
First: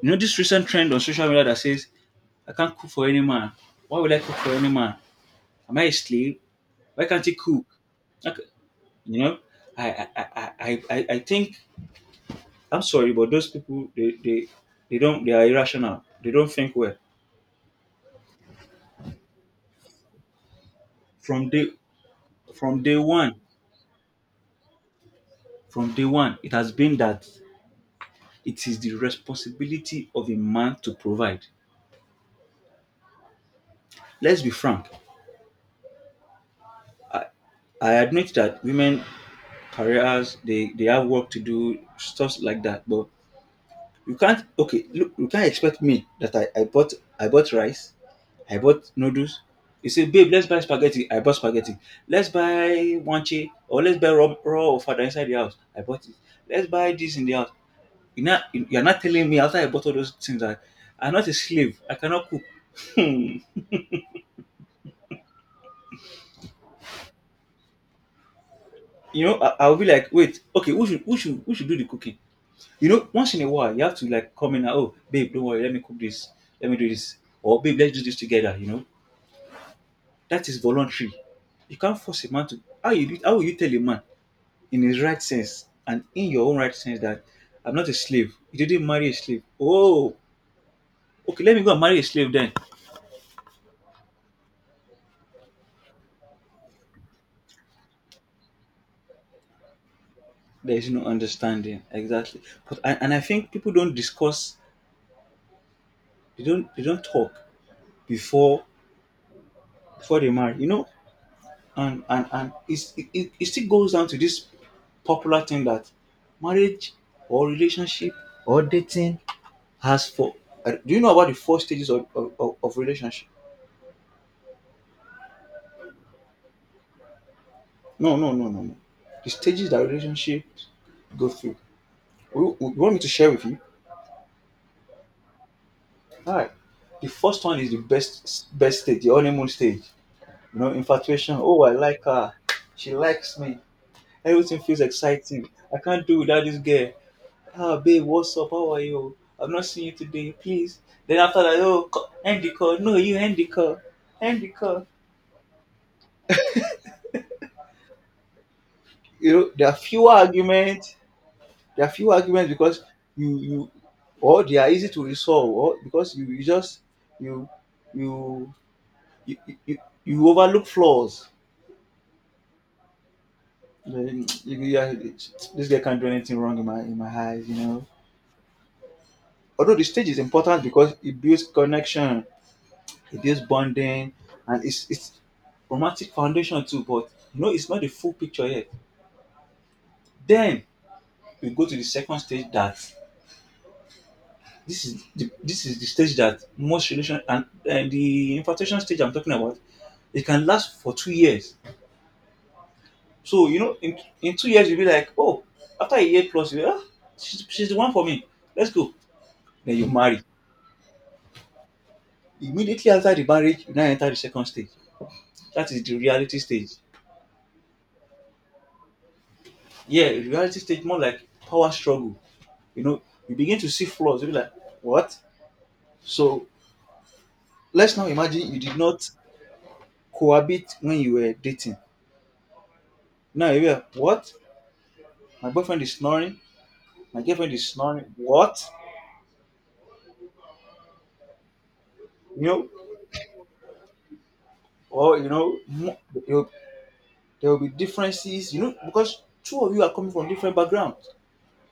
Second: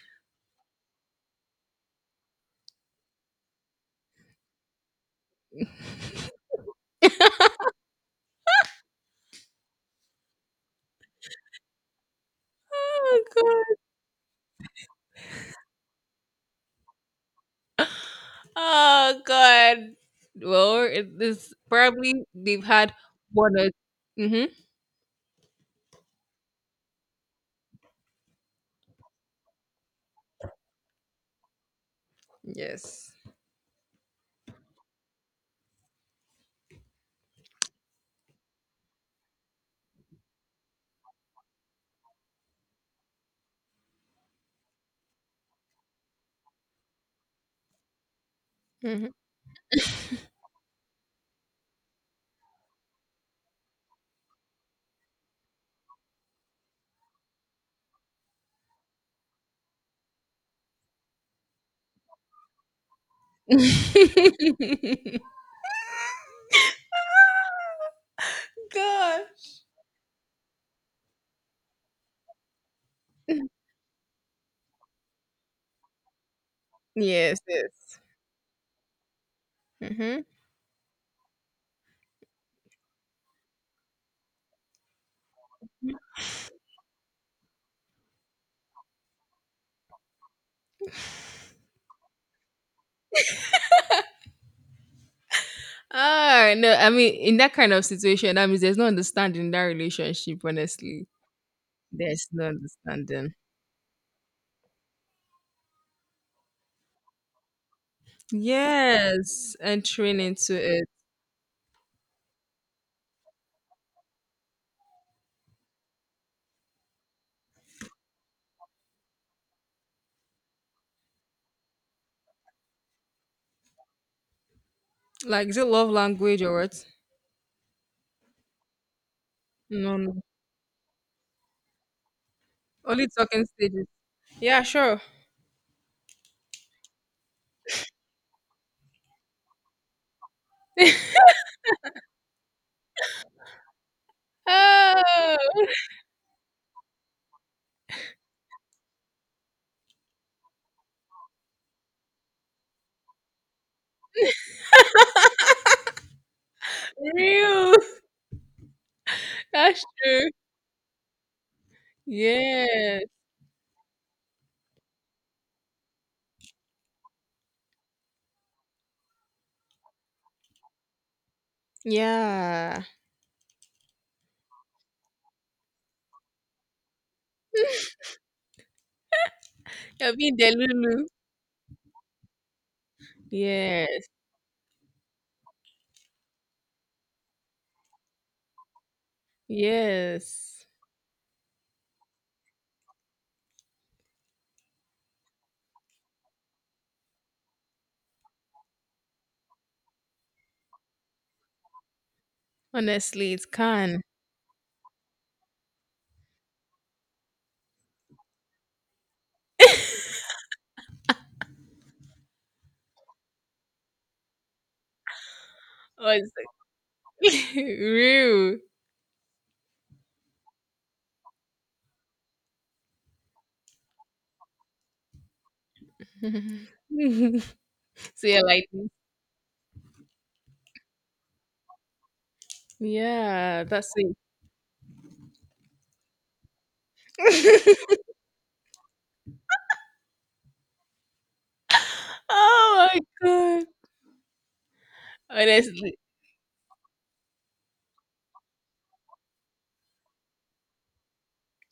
you know this recent trend on social media that says I can't cook for any man. Why would I cook for any man? Am I a slave? Why can't he cook? Okay, you know, I I, I, I think I'm sorry, Oh but those god. people they don't, they are irrational. They don't think well. Oh god. Well, it From is day probably they've from had day one, one or, mm-hmm. from day one, it has been that it is the responsibility of a man to provide. Yes. Let's be frank. I admit that women careers they have work to do, stuff like that. But you can't okay, look, you can't expect me that I bought rice, I bought Hmm. (laughs) noodles. He said, babe, let's buy spaghetti. I bought spaghetti. Let's buy wanche or let's buy raw fada inside the house. I bought it. Let's buy this in the house. You're not telling me after I bought all those things that I'm not a slave. I cannot cook. (laughs) God. You know, I'll be like, wait, okay, who should do the cooking? You know, once in a while, you have to like come in and, oh, babe, don't worry, let me cook this. Let me do this. Yes, Or babe, let's yes. do this together, you know. Mm-hmm. That is voluntary. You can't force a man to, how will you tell a man in his right sense and in your own right sense that I'm not a slave. You didn't marry a slave. Oh, okay, let me go and marry a slave then. Ah, no, I mean, in that kind of situation, that means there's no understanding in that relationship, There is no honestly. understanding, There's exactly. no But and I understanding. think people don't discuss. They don't. They don't talk before, Yes, before entering they into marry. You know, it. and it's, it still goes down to this popular thing that marriage or relationship or dating has for. Do you know about the four stages of, of relationship? Like, is it love language or what? No, no, no, no, no. The stages that No, no. relationships go through. You want me to Only share with talking you? stages. Yeah, sure. Alright. The first one is the best stage, the honeymoon stage. You know, (laughs) infatuation. Oh, I like her. She likes me. Everything feels exciting. Oh, I can't do without this girl. Ah, babe, what's up? How are you? I've not seen you today. Please. Then after that, oh, end the call. No, you end the call. End the call. real. You know, (laughs) there are That's fewer true. arguments. There are fewer arguments because Yes. you or they are easy to resolve or because you you you, you, you overlook flaws. Yeah. You you- yeah, this guy can't do anything wrong in my eyes, you know. Although the stage You're is being important because Delulu. it builds connection, it builds Yes. bonding, and it's romantic foundation too. But you know, it's not the full picture yet. Then Yes. we go to the second stage that this is the stage that most relation and the infatuation stage I'm talking about. It can last for 2 years. Honestly, So it you know, can. in 2 years you'll be like, oh, after a year plus, you ah, she's the one for me. Let's go. Then you marry. Immediately after the marriage, you now enter the second stage. That is the Oh, reality stage. it's like, (laughs) real. Yeah, the reality stage more like power struggle. You know, you begin to see flaws. You'll be like, what? So (laughs) let's now So you're imagine you like, did not cohabit when you were dating. Now yeah, you are that's it. what? My boyfriend is snoring. My girlfriend is (laughs) snoring. What? You know, Oh my god. or you know, mo- Honestly. there will be differences, you know, because two of you are coming from different backgrounds.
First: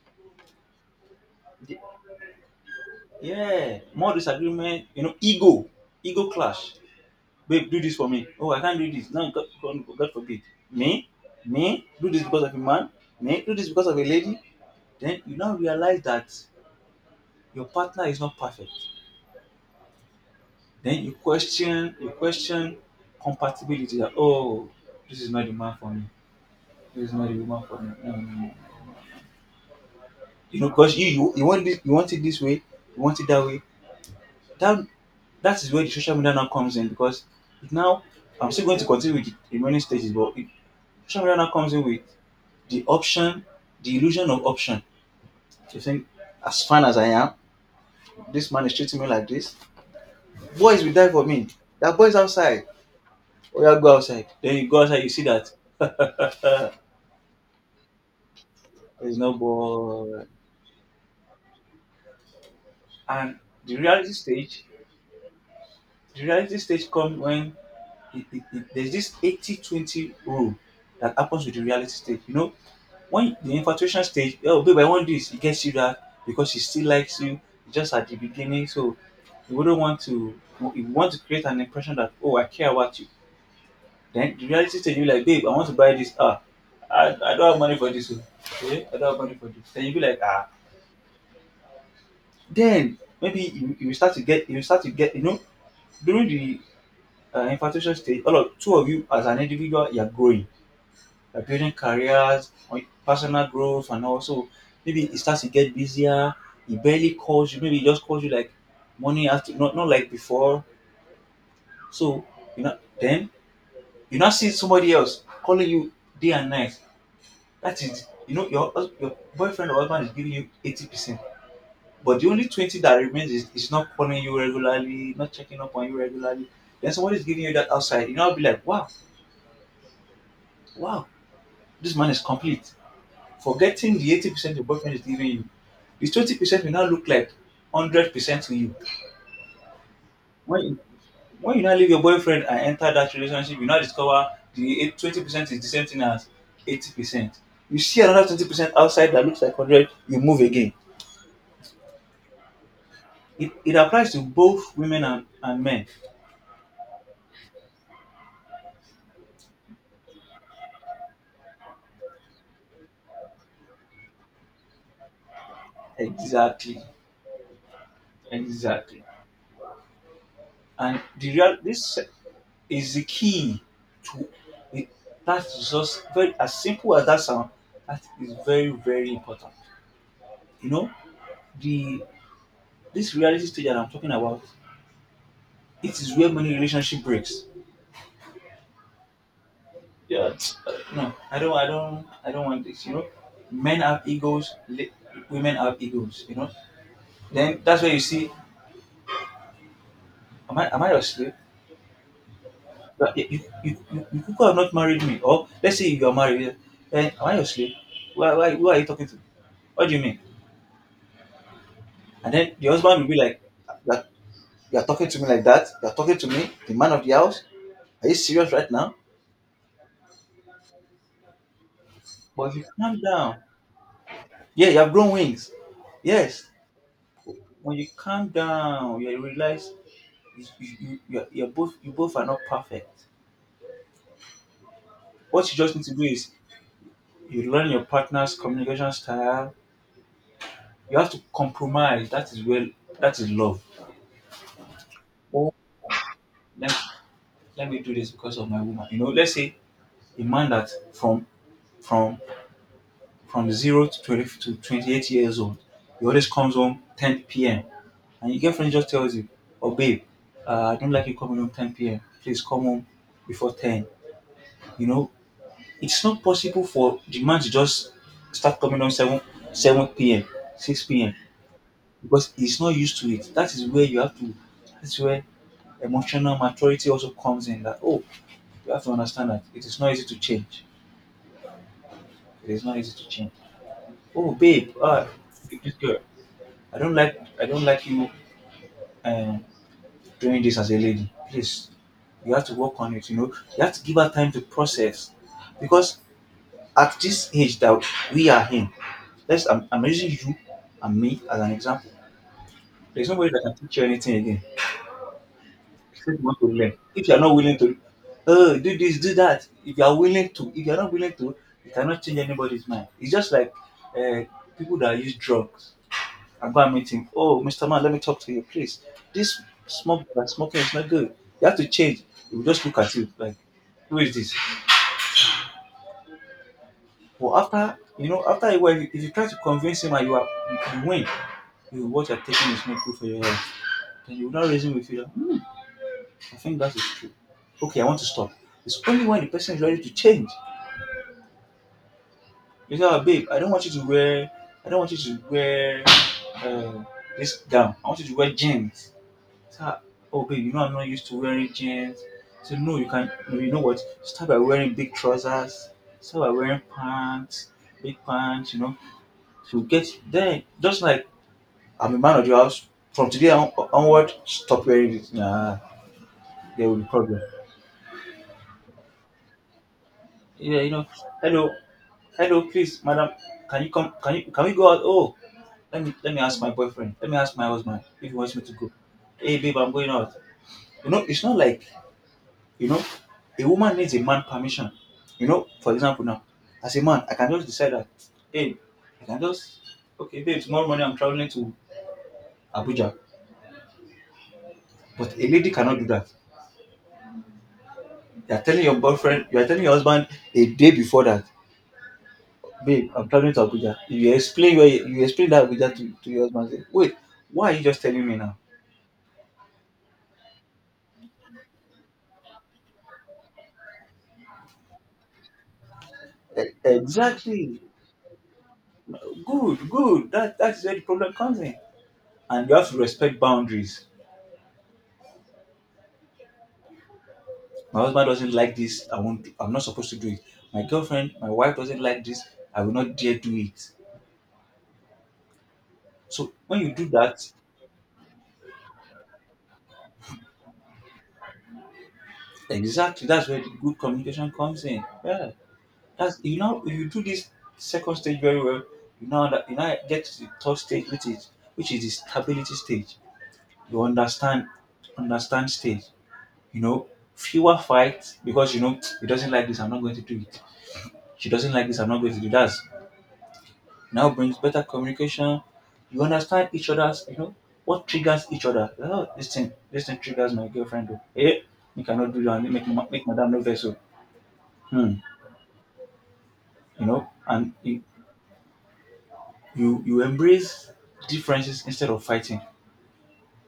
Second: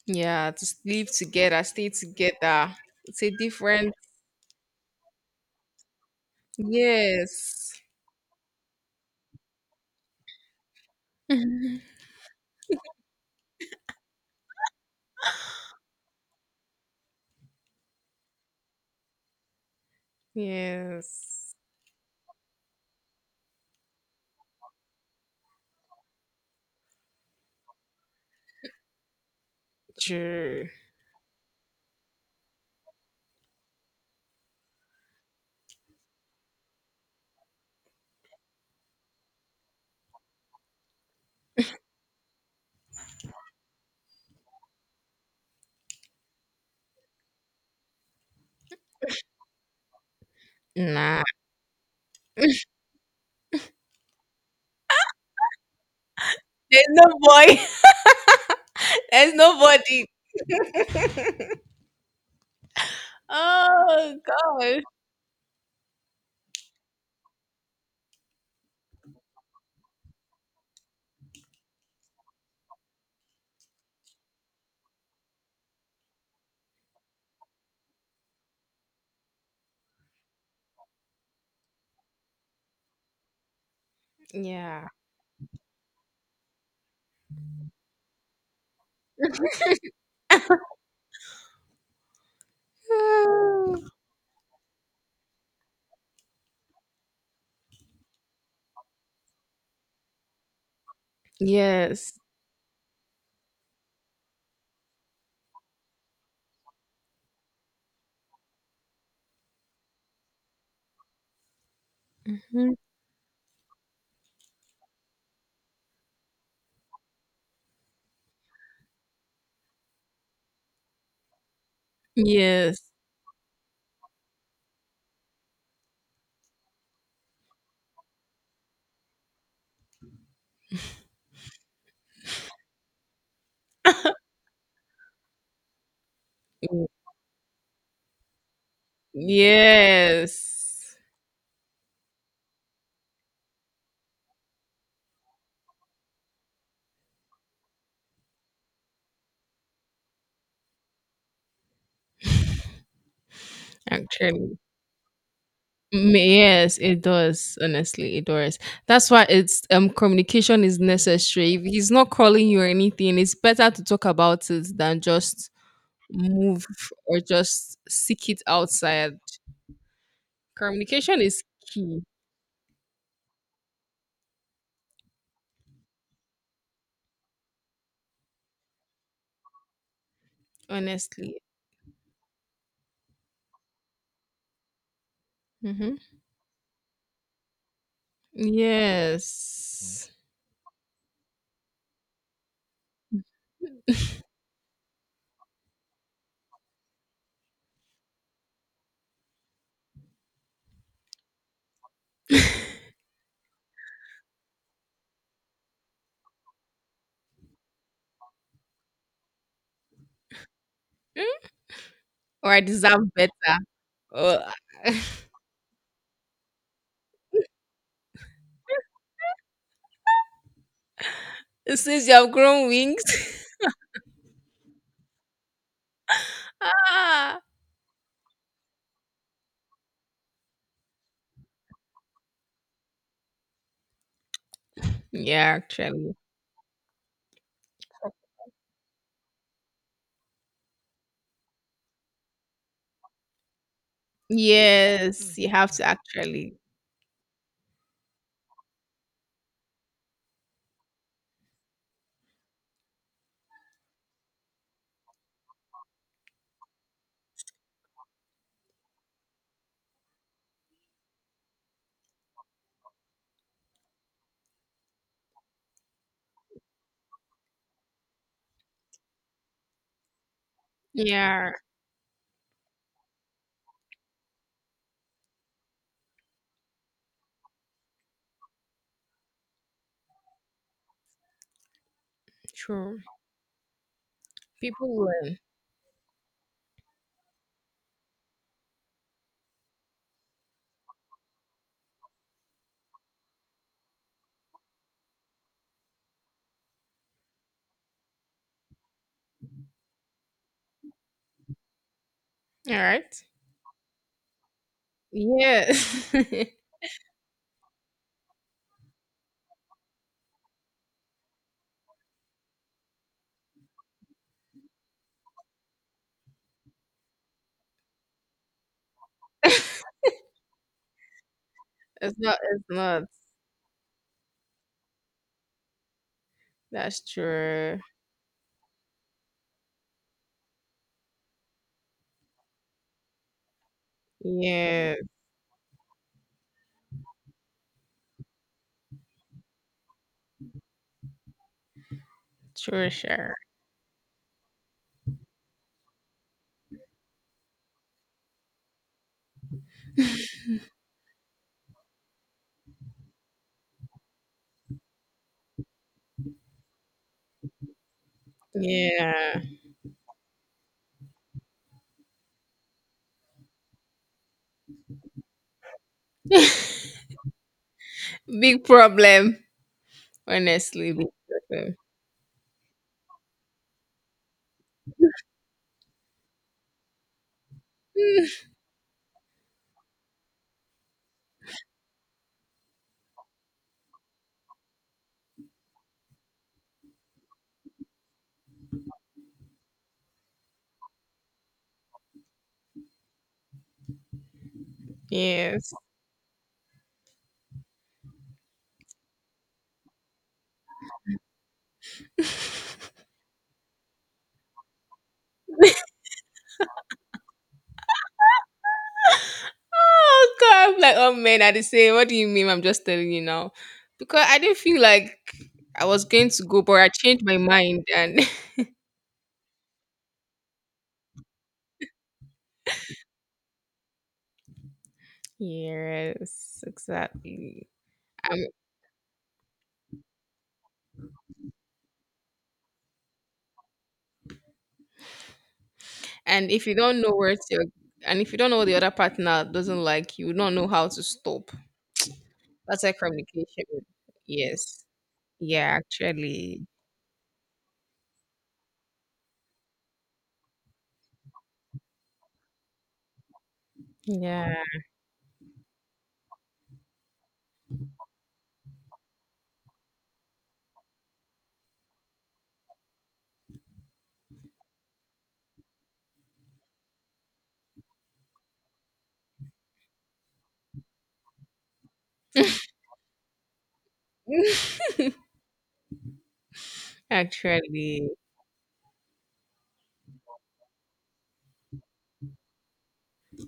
Yeah, to live together, The- stay together. It's a yeah, different. more disagreement, you know, ego, ego clash. Babe, Yes. do this for me. Oh, I can't do this. No, god, god, God forbid. me me (laughs) do this because of a man, me do this because of a lady. Then you now realize that your partner is not perfect. Then Yes. You question compatibility, that oh, this is not the man for me, this is not the woman for me, no, no, no, no. You know, True. because you want this, you want it this way, you want it that way. that that is where the social media now comes in because it now I'm still going to continue with the remaining stages, but social media now comes in with the option, the illusion of option. You think, as fine as I am, this man is treating me like this. Boys will die Nah. for me. There are boys outside. Oh yeah, go outside. Then you go outside, you see that There's no boy. (laughs) (laughs) there's no There's nobody. boy. And the reality Oh stage, God. the reality stage comes when there's this 80-20 rule that happens with the reality stage. You know, when the infatuation stage, oh, babe, I want this, it gets you that because she still likes you, just at the beginning. So, you wouldn't want to, you want to create an impression that, oh, I care about you. Then the reality Yeah. stage, (sighs) you're like, babe, I want to buy this. Ah, I don't have money for this. Oh. Okay, I don't have money for this. Then you'll be like, ah. Then maybe Ah, you will start to get, you know, during the infatuation stage, all of two of you as an individual, you're growing, like building yes. careers, or personal growth, and also maybe it starts to get busier. He barely calls you. Maybe he just calls you like morning after, not like before. So you Mhm. know, then you now see somebody else calling you day and night. That is, you know, your your boyfriend or husband is giving you 80%, but the only 20 Yes. that remains is not calling you regularly, not checking up on you regularly. Then somebody is giving you that outside. You know, I'll be like, wow, wow, this man is complete. Forgetting the (laughs) 80% your boyfriend is giving you, the 20% will now Mm, look like 100% to you. When you, yes. when you now leave your boyfriend and enter that relationship, you now discover the 20% is the same thing as 80%. You see another 20% outside that looks like 100, you move again. It applies to Actually. both women and men. Mm, yes, it does. Honestly, it does. That's why it's communication is necessary. If he's not calling you or anything, it's better to talk about it than just move Exactly. or just seek it Exactly. outside. And Communication the is real, this key, is the key to it. That's just very as simple as that sound. That is very very important. You know honestly. the this reality stage that I'm talking about. Mm-hmm. It is where many relationship breaks. Yes. Yeah, no, I don't want this. You know, men have egos, women have egos. You know, then that's where you see, am I your slave? But you, you could have not married me, or let's say you are married. Then am I your slave? Why, who are you talking to? What do you mean? Mm, And or then I the husband deserve will be like, better. you're, Oh, you're talking (laughs) to me like that. You're talking to me, the man of the house. Are you serious right now? since you have But if you grown calm wings. (laughs) down, yeah, you have grown wings. Yes. Ah. When you calm down, you realize you're both, you both are not perfect. Yeah, What you just need to do actually. is you learn your partner's communication style. You have to compromise. That is well, that is love. Yes, you Oh, have to actually. let, let me do this because of my woman. You know, let's say a man that from from 0 to 20, to 28 years old. He always comes home 10 p.m. And your girlfriend just tells you, oh, babe, I don't like you coming home 10 p.m. Please come home before 10. You know, it's not possible for the man to just start coming home 7 p.m., 6 p.m. Yeah, because he's not used to it. That is where you have to, that's where emotional maturity also comes in that, oh, you have to understand that it is not easy to change. It is not easy true. to change. Oh, babe, People learn. this girl. I don't like you um, doing this as a lady. Please, you have to work on it. You know, you have to give her time to process, because at this age that we are in, let's I'm using you and me as an example. All There's right. nobody that can teach you anything again. Yeah. Except you want (laughs) to learn. If you are not willing to, oh, do this, do that. If you are willing to, if you are not willing to, you cannot change anybody's mind. It's just like uh, people that use drugs. And go and meet him. Oh, Mr. Man, let me talk to you, please. This it's smoke, like, smoking is not good. You have to change. He not will just it's look at not. you like, who is this? That's But after, true. you know, after a while, if you try to convince him and you are, you win, you, what you're taking is not good for your health, then you will not reason with Yeah. you. Hmm, I think that is true. Okay, I want to stop. It's only when the person is ready to change. You say, Sure, ah, babe, sure. I don't want you to wear uh, this gown. I want you to wear jeans. So oh babe, you know I'm not used to wearing jeans. So no, you can no, you know what? Start by wearing big trousers, start by wearing pants, big pants, you know. Yeah. So get then just like I'm a man of the house. From today on, onward, stop wearing it. Nah, there will be problem. Big problem. Yeah, you know. Honestly, big Hello, problem. (sighs) hello, please, madam. Can you come? Can we go out? Oh, let me ask my boyfriend. Let me ask my husband if he wants me Mm, to go. Hey babe, I'm going out. You know, it's not like you know, a woman needs a man permission. You know, for example, now, as a man, I can just decide that, hey, I can just, okay, babe, tomorrow morning I'm traveling to Abuja. But a lady yes. cannot do that. You are telling your boyfriend, you are telling your husband a day before that, babe, I'm traveling to Abuja. You explain where you explain that Abuja to your husband. Say, wait, why are you just telling me now? Oh god, I'm like, oh man, I just say, what do you mean? I'm just telling you now. Because I didn't feel like I was going to go, but I changed my Exactly. mind and Good, good. That that's where the problem comes in. And you have to respect boundaries. (laughs) yes, exactly. My husband doesn't like this, I won't do, I'm not supposed to do it. My girlfriend, my wife doesn't like this, I will not dare do it. So And when if you you do don't know that, where to, and if you don't know what the other partner doesn't like, you would not know how to stop. That's why exactly, that's where the good communication. communication comes in, Yes. yeah. Yeah, That's, you know, actually. if you do this second stage very well, you know that you now get to the third stage, which is the stability stage, you understand, Yeah. understand stage, you know, fewer fights because you know he doesn't like this, I'm not going to do it, she doesn't like this, I'm not going to do that, now brings better communication. You understand each other's, you know, what triggers each other. Oh, this thing triggers my girlfriend. Oh, hey, you cannot do that. Make make madam no vessel. Hmm. (laughs) You know, and actually. you you embrace differences instead of fighting.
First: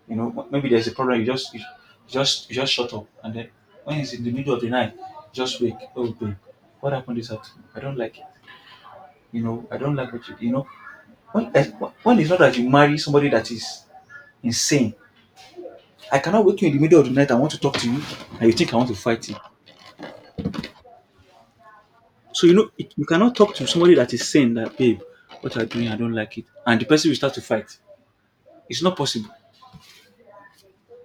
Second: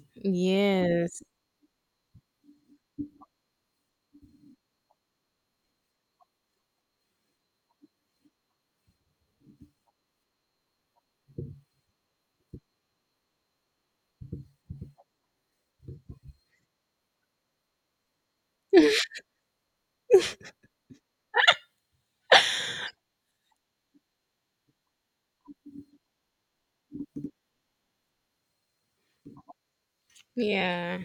You know, maybe there's a problem. Yes. You just you just you just shut up, and then when it's in the middle of the night, just wake. Oh, babe, what happened this afternoon? I don't like it. You know, I don't like what you. You know, when when it's not that you marry somebody that is insane, I cannot wake you in the middle of the night. I want to talk to you, and you think I want to fight you. So you know it, you cannot talk to somebody that is saying that, babe, what are you doing, I don't like it, and the person will start to fight. It's not possible. Yeah.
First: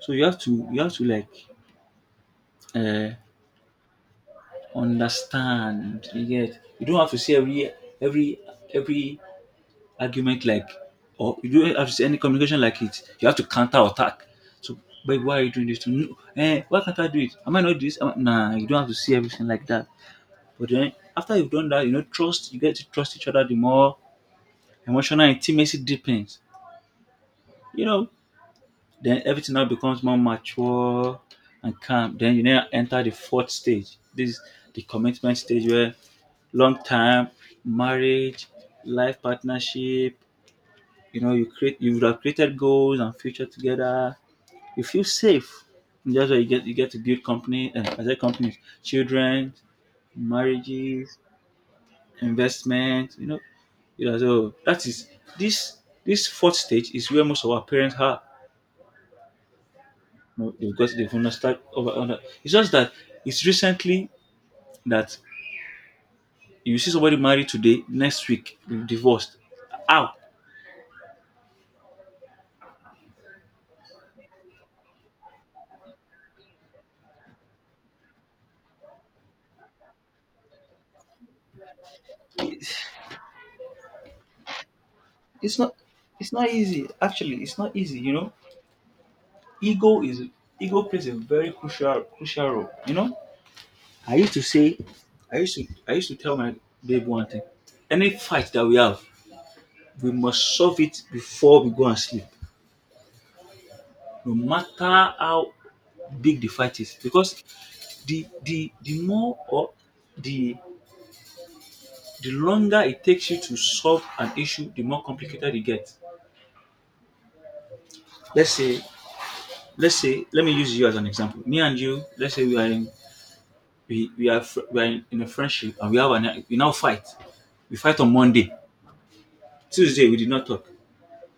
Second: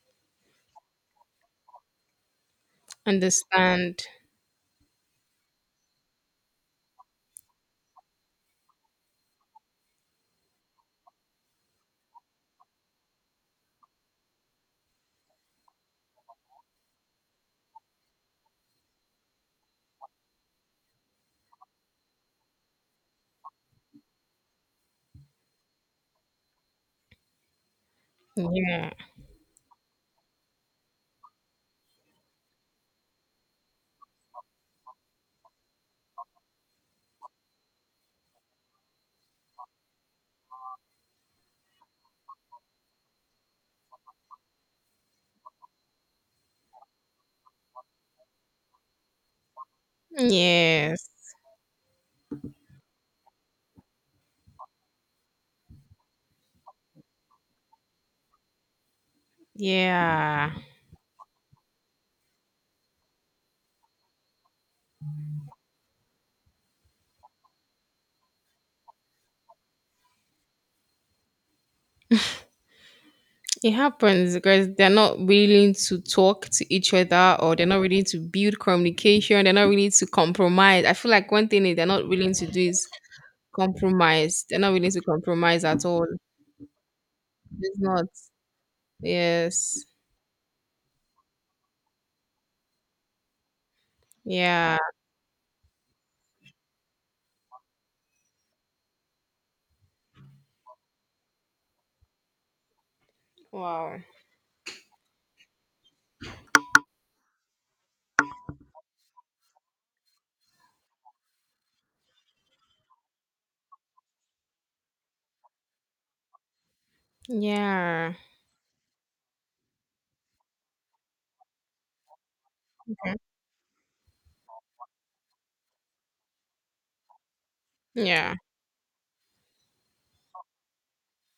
So you have to like uh, Understand. understand. You get. You don't have to say every every argument like, or you don't have to say any communication like it. You have to counter attack. So, babe, why are you doing this to me? No, eh, why can't I do it? Am I not this? Am I? Nah, you don't have to say everything like that. But then after you've done that, you know, trust, you get to trust each other the more emotional intimacy deepens. You know, Yeah. then everything now becomes more mature and calm. Then you now enter the fourth stage. This is the commitment stage where long time marriage, life partnership, you know, you would have created goals and future together. You feel safe. And that's why you get to build company as a company, children, Yes. marriages, investment, you know, you know, so that is this this fourth stage is where most of our parents are. You Yeah. know, they've understood over under. It's just that it's recently that you see somebody married today, next week they're divorced. How? It happens because they're not willing to talk to each other or they're not willing to build communication. They're not willing to compromise. I feel like one thing is they're not willing to do is compromise. They're not willing to It's compromise not at all. it's not easy. Actually, it's not It's easy. not. You know, Yes. ego is ego plays a very crucial role. You know, I used to say, Yeah. I used to tell my babe one thing. Any fight that we have, we must solve it before we go and sleep. Wow. No matter how big the fight is, because the more or the the longer it takes you to solve an issue, the more complicated it gets. Yeah. Let's say let me use you as an example. Me and you, let's say Okay. We are in a friendship and we have an we now fight. We fight on Yeah. Monday. Tuesday we did not talk.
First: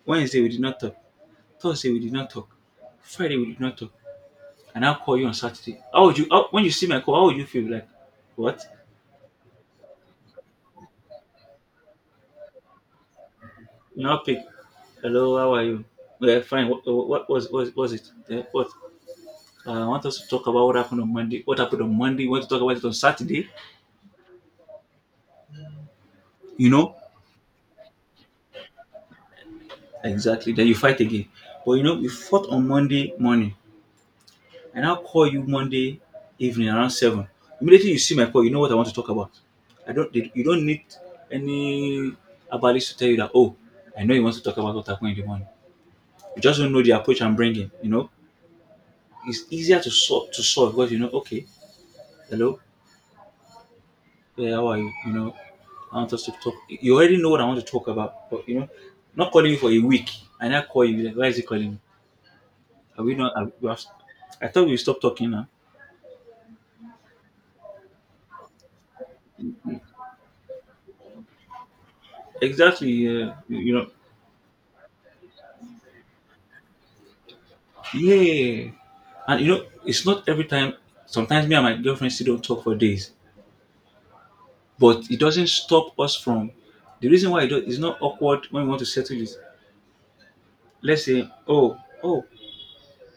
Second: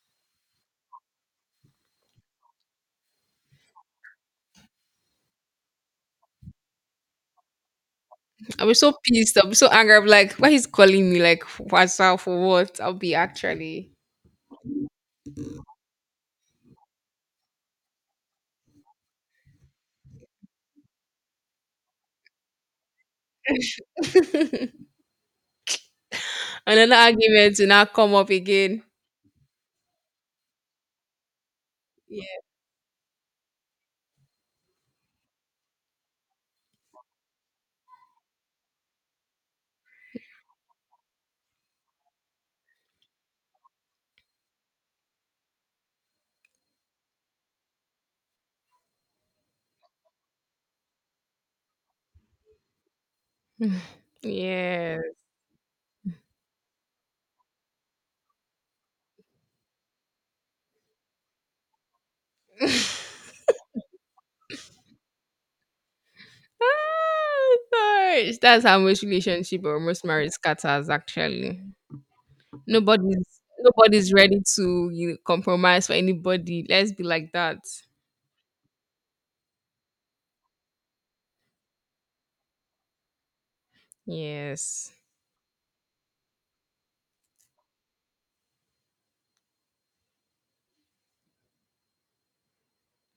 Wednesday we did not talk. Thursday we did not talk. Friday we did not talk. And I'll call you on Saturday. How would you how, when you see my call, how would you feel like? What? I'll be so pissed. I'll be so angry. I'll be like, why he's calling me like what's up for what? I'll be actually. Now pick. Hello, how are you? Yeah, fine. What, was it? Yeah. What? I want us to talk about what happened on Monday. What happened on Monday? You want to talk about it on Saturday? (laughs) You know, Another argument will now come up again. exactly. Then you fight again. But you know we Yeah. fought on Monday morning, and I'll call you Monday evening around 7. Immediately you see my call, you know what I want to talk about. I don't. You don't need any abalis to tell you that. Oh, I know you want to talk about what happened in the morning. You just don't know the approach I'm bringing. You know, it's easier to solve because you know. Okay, hello. (sighs) Yeah, how are you? Yeah. You know, I want us to talk. You already know what I want to talk about, but you know, not calling you for a week, and I call you. Like, why is he calling me? Are we (laughs) not? We have? I thought we stopped talking now. Ah, gosh. That's how most relationship or most marriage scatters actually. Exactly. Yeah. Nobody's You know. nobody's ready to, you know, compromise for anybody. Let's be like that. Yeah. And you know, it's not every time. Sometimes me and my girlfriend still don't talk for days, Yes. but it doesn't stop us from. The reason why, it's not awkward when we want to settle is, let's say, oh,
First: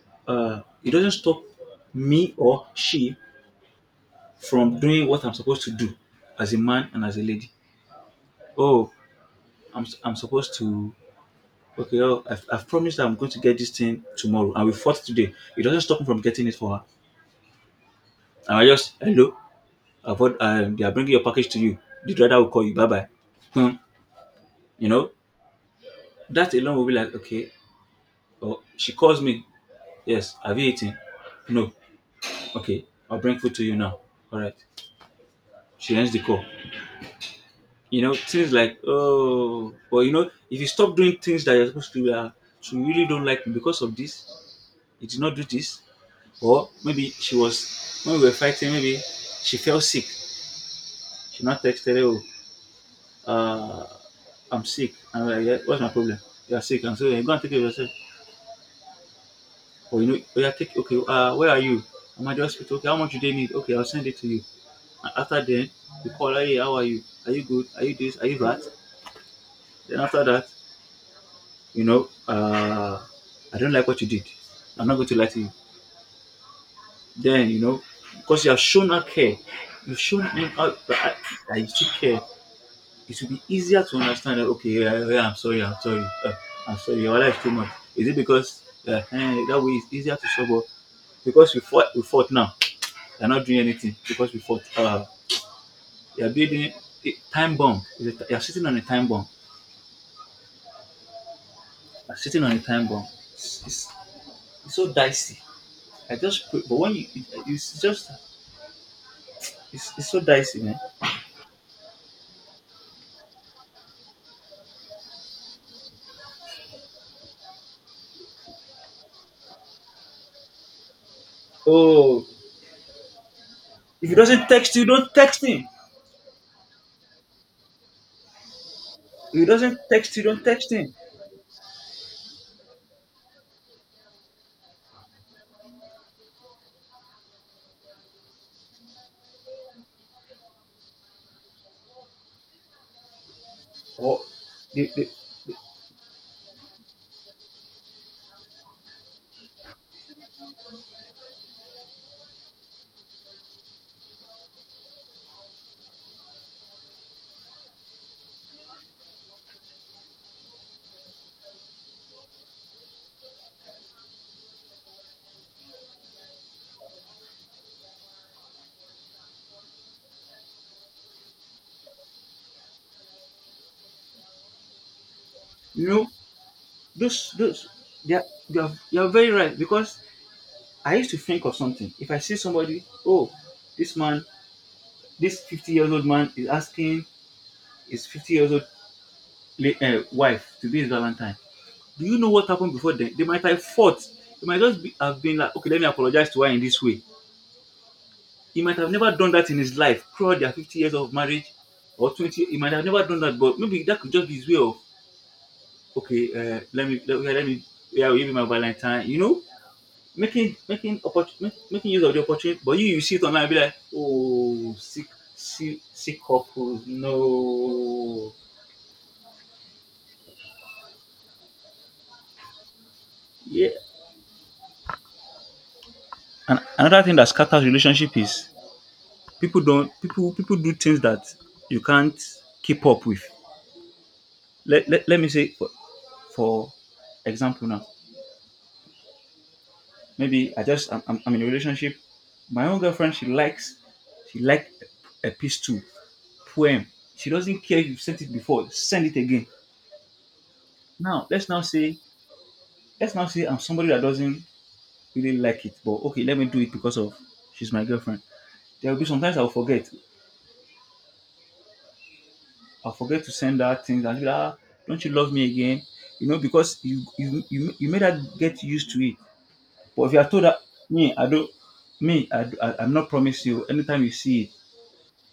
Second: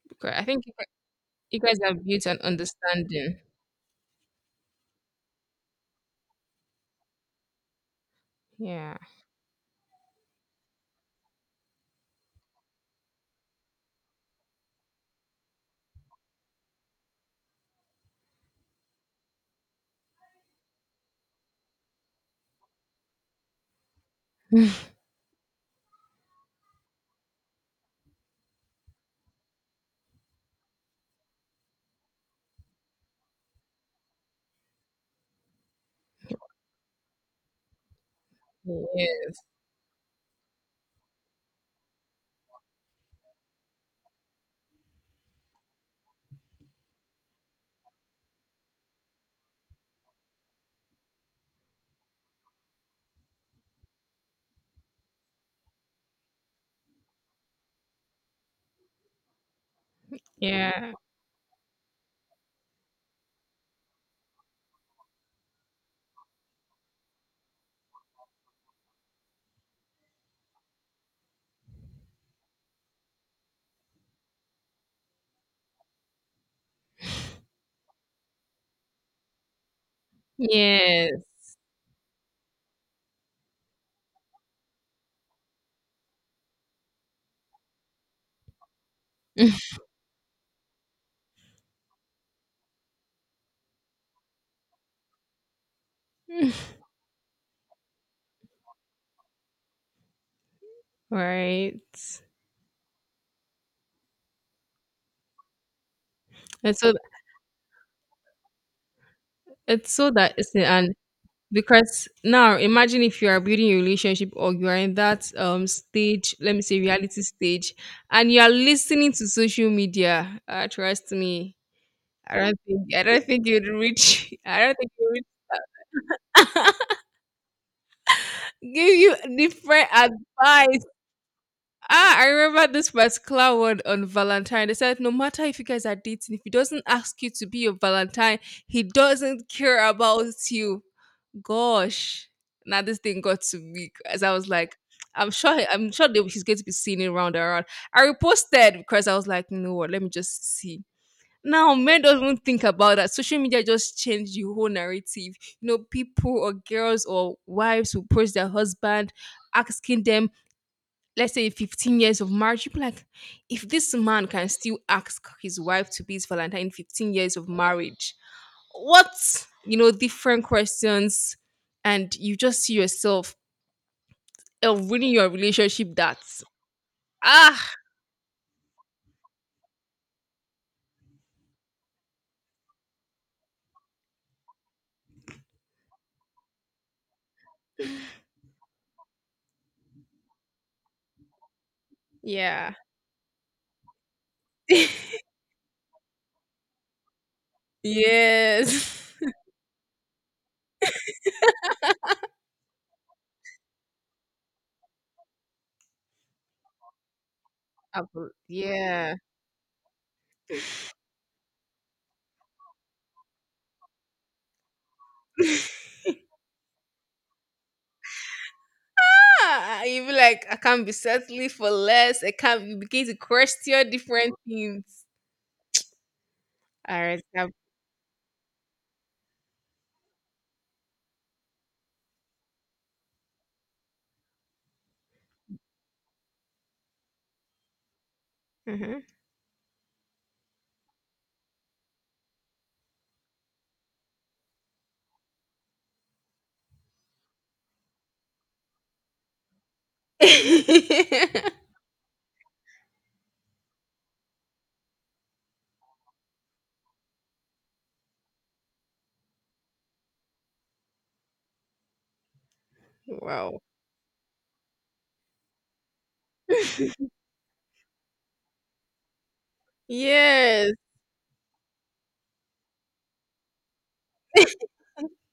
Because I think it doesn't stop you guys have built me an or she understanding. from doing what I'm supposed to do as a man and as a lady. Oh, Yeah. I'm supposed to. Okay, I've promised that I'm going to get this thing tomorrow, and we fought today. It doesn't stop me from getting it for her. And I just hello, they are bringing your package to you. The driver will call you. Bye bye. Hmm. (laughs) You know, that alone will be like okay. Oh, she calls me. Yes, have you eaten? No. Okay, I'll bring food to you now. All right. She ends the call. You know, things like Yes. oh, but you know, if you stop doing things that you're supposed to do, she really don't like me because of this. You did not do this, or maybe she was when we were fighting. Maybe she fell sick. She not texted. Oh, uh, I'm sick. And I'm like, yeah, what's my problem? You're sick. And so you go and take it yourself. Or you know, oh, yeah, take Yeah. okay. Where are you? I'm at the hospital. Okay, how much do they need? Okay, I'll send it to you. And after then, you call her. Hey, how are you? Are you good? Are you this? Are you that? Then after that, you know, uh, I don't like what you did. I'm not going to lie to you. Then, you know, because you have shown her care, you've shown him how that I, Yes. that you still care, it will be easier to understand that, okay, yeah, yeah, yeah, I'm sorry, your life is too much. Is it because that way (laughs) it's easier to solve? Or because we fought now, you're not doing anything because we fought. You're building a time bomb. You're sitting on a time bomb. Right. You're sitting on a time bomb. It's, it's, it's so dicey. I just pray, but And so it's just it's it's so so that it's dicey, man. and because now imagine if you are building a relationship or you are in that stage, let me say reality stage, and you are listening to social media. Trust me, Oh, I don't think you'd if he reach. (laughs) doesn't I text don't you, think you don't would text him. (laughs) give you If he doesn't different text you, don't text advice. him. Ah, I remember this particular one on Valentine. They said no matter if you guys are dating, if he doesn't ask you to be your Valentine, he doesn't care about you. Gosh, now this thing got to me Or as I was like, they, they, I'm sure that he's going to be seeing it round and round. I reposted because I was like, you know what? Let me just see. Now men don't think about that. Social media just changed the whole narrative. You know, people or girls or wives who approach their husband, asking them, let's say, 15 years of marriage. People like, if this man can still ask his wife to be his Valentine in 15 years of marriage, what, you know, different questions. And you just see yourself ruining your you relationship. know, That's those ah, they are, they are you are very right because I used to think of something. If I see somebody, oh, this man, this 50 years old man is asking his 50 years old wife to be his Valentine. Do you know what happened yeah. before then? They might have fought. They might just have been like, okay, let me apologize to her in this way. (laughs) He might have never Yes. done that in his life throughout their 50 years of marriage or 20. He might have never done that, but maybe that could just be his way of, okay, let me, (laughs) yeah, I'll give you my Valentine, Yeah. you know, making, making, oppor- making use of the opportunity. But you see it online and be like, oh, sick couples, no. Ah, you be like, I can't be settling for less. I can't. You begin to Yeah. question different things. And All another thing right. that scatters relationship is people don't, people, people do things that you can't keep up with. Let me say, for example now, Mhm. maybe I just I'm in a relationship. My own girlfriend she likes she liked a piece too poem. She doesn't care if you sent it before, send it again. Now (laughs) let's now say I'm somebody that doesn't really like it, but okay, let me do it because of she's my girlfriend. There will be sometimes I'll forget. I'll forget to send Wow. her things and she'll be like, ah, don't you love me again? You know, because you made her get used to it. But if you are told that Yes. me, I don't me, I'm not promise you anytime you see it,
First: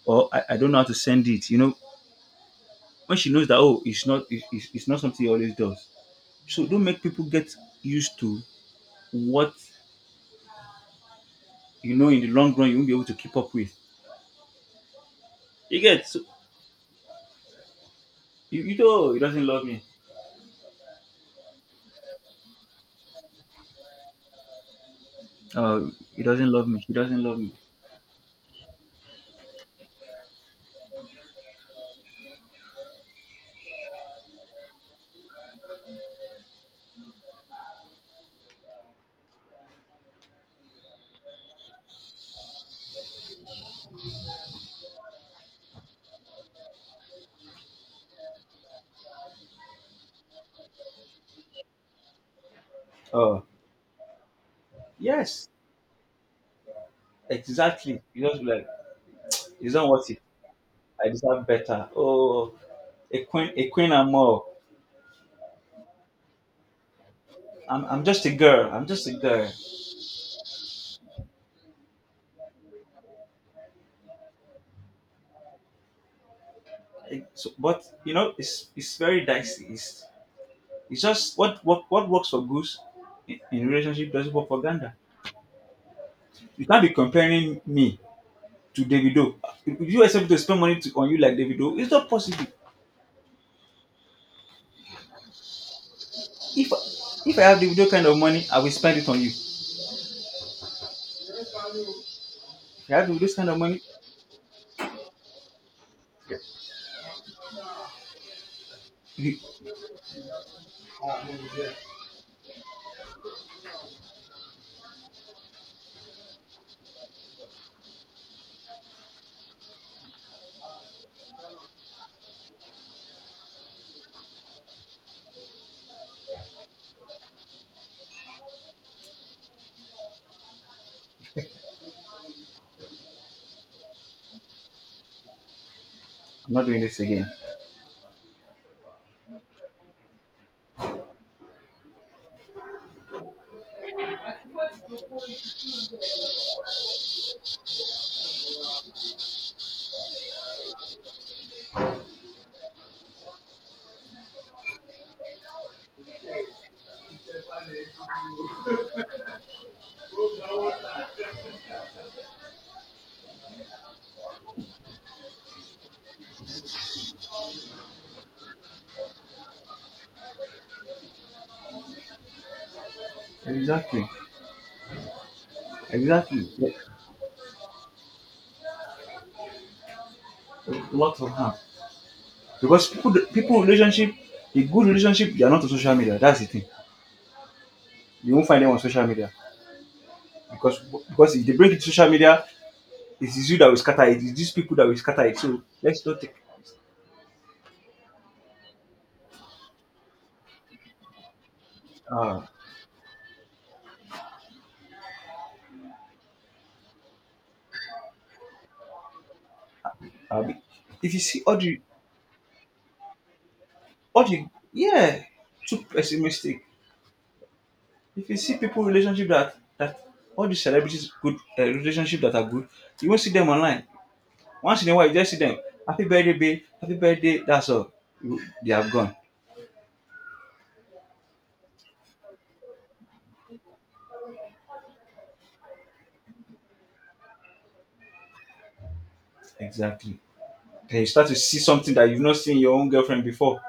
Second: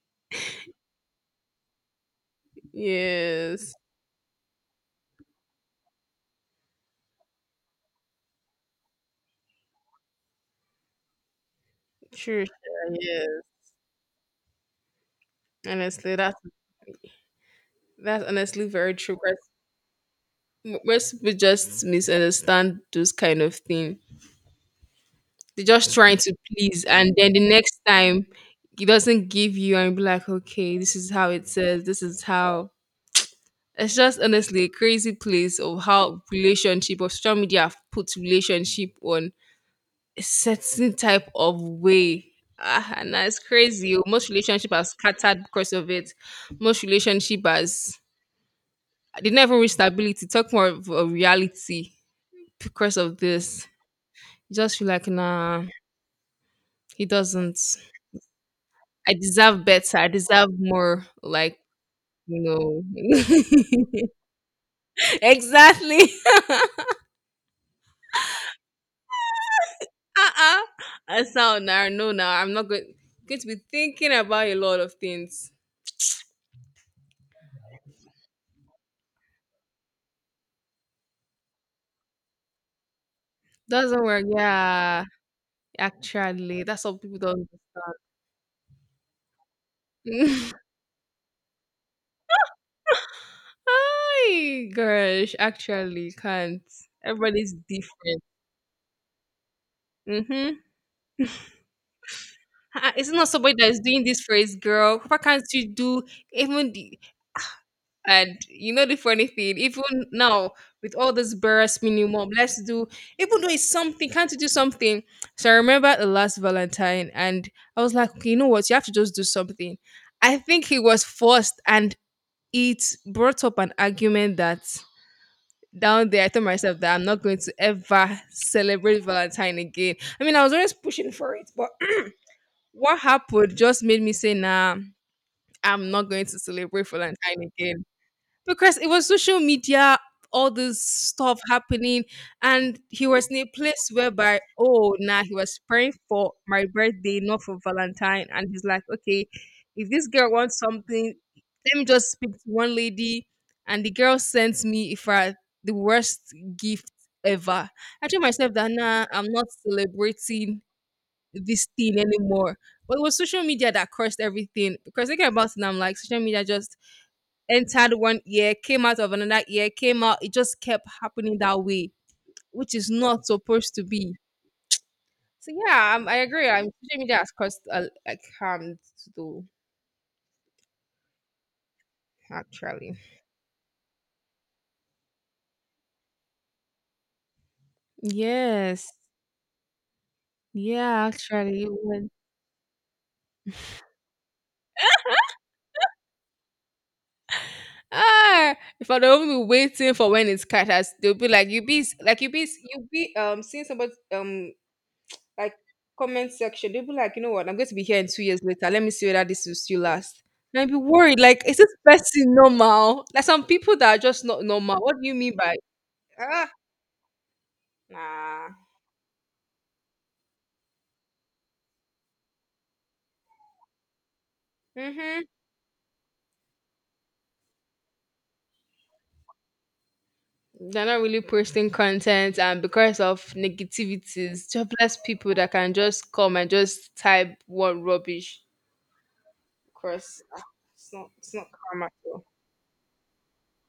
or I don't know how to send it. You know, when she knows that Yes. oh, it's not something he always does. So don't make people get used to what you know in the True. long Sure, run you won't be able to keep yes. up with. You get Honestly, so that's you, honestly you very know true. he 'Cause doesn't love me. Most people just misunderstand those kind of thing. They're just trying to please, He and doesn't then love the me. next time it doesn't give you, and be like, okay, this is how it says. This is how. It's just honestly a crazy place of how relationship or social media have put relationship on a certain type of way. Ah, and that's crazy. Oh. Most relationship are scattered because of it. Most relationship has, they never reach stability. Talk more of a reality because of Oh, this. Just feel like yes, nah, he doesn't. exactly. You just be like, I deserve it's not better. I worth it. deserve more. I deserve Like better. you Oh, a a queen know, and more. (laughs) exactly. I'm just a girl. I'm just a girl. Uh-uh. And so now, no, now I'm not going to be thinking about a lot of things. So, but you know, it's very dicey. It's just what works for Goose in Doesn't relationship work. doesn't work for Gander. Yeah, actually, You can't that's be what people don't. comparing me to Davido. Would you expect me to spend (laughs) money on you like Davido? It's not possible. Ay, gosh, actually, you can't. If if I Everybody's have Davido kind of different. money, I will spend it on you. If Mm-hmm. I Ah, have it's not Davido's kind somebody of that money, is doing this for his girl. Why can't you do even the, and you know the funny you- thing, even now with all this barest minimum, let's do, even though it's something, can't you do something? So I remember the last Valentine, and I was like, okay, you know what, you have to just do something. I think he was forced, and it brought up an argument that down there I told myself that I'm not going to ever celebrate Valentine again. I mean, I was always pushing for it, but (clears throat) what happened just made me say, nah, I'm not going to I'm not doing celebrate this again. Valentine again, because it was social media, all this stuff happening. And he was in a place whereby, oh nah, he was praying for my birthday, not for Valentine. And he's like, okay, if this girl wants something, let me just speak to one lady. And the girl sent me, if I, the worst gift ever. I told myself that nah, I'm not celebrating this thing anymore. But it was social media that cursed everything, because thinking about it now, I'm like, social media just entered one ear, came out of another ear, came out. It just kept happening that way, which is not supposed to Exactly. be. So yeah, I Exactly. agree. Social media has caused a, like, harm to do Lots of harm. Because actually. People relationship, a good relationship, they are not on social media. That's the thing. You won't find them on Yes. social media because Yeah, because if they actually, it bring it to social would. media, it is you that will scatter it. It is these people that will scatter it. So let's not take. Ah, if I don't be waiting for when it's cut, as they'll be like, you be like Ah, you be seeing somebody like comment section. They'll be like, you know what, I'm going to be here in 2 years later. Let me see whether this will still last. Abi. And I'd be If worried, you like, see is this person normal? Like some people that are just all not the, normal. What do you yeah, mean by too ah pessimistic. If you see nah? people relationship that that all the celebrities good relationship that are good, you won't see them online. Once in a while, you Mm-hmm. just see them. Happy birthday, babe. Happy birthday. That's all. They have gone. They're not really posting content, and because of negativities, jobless people that can just come and just type one rubbish. Of. Exactly. Because ah, it's Then you not, start it's to not see karma something that you've though. not seen your own girlfriend before.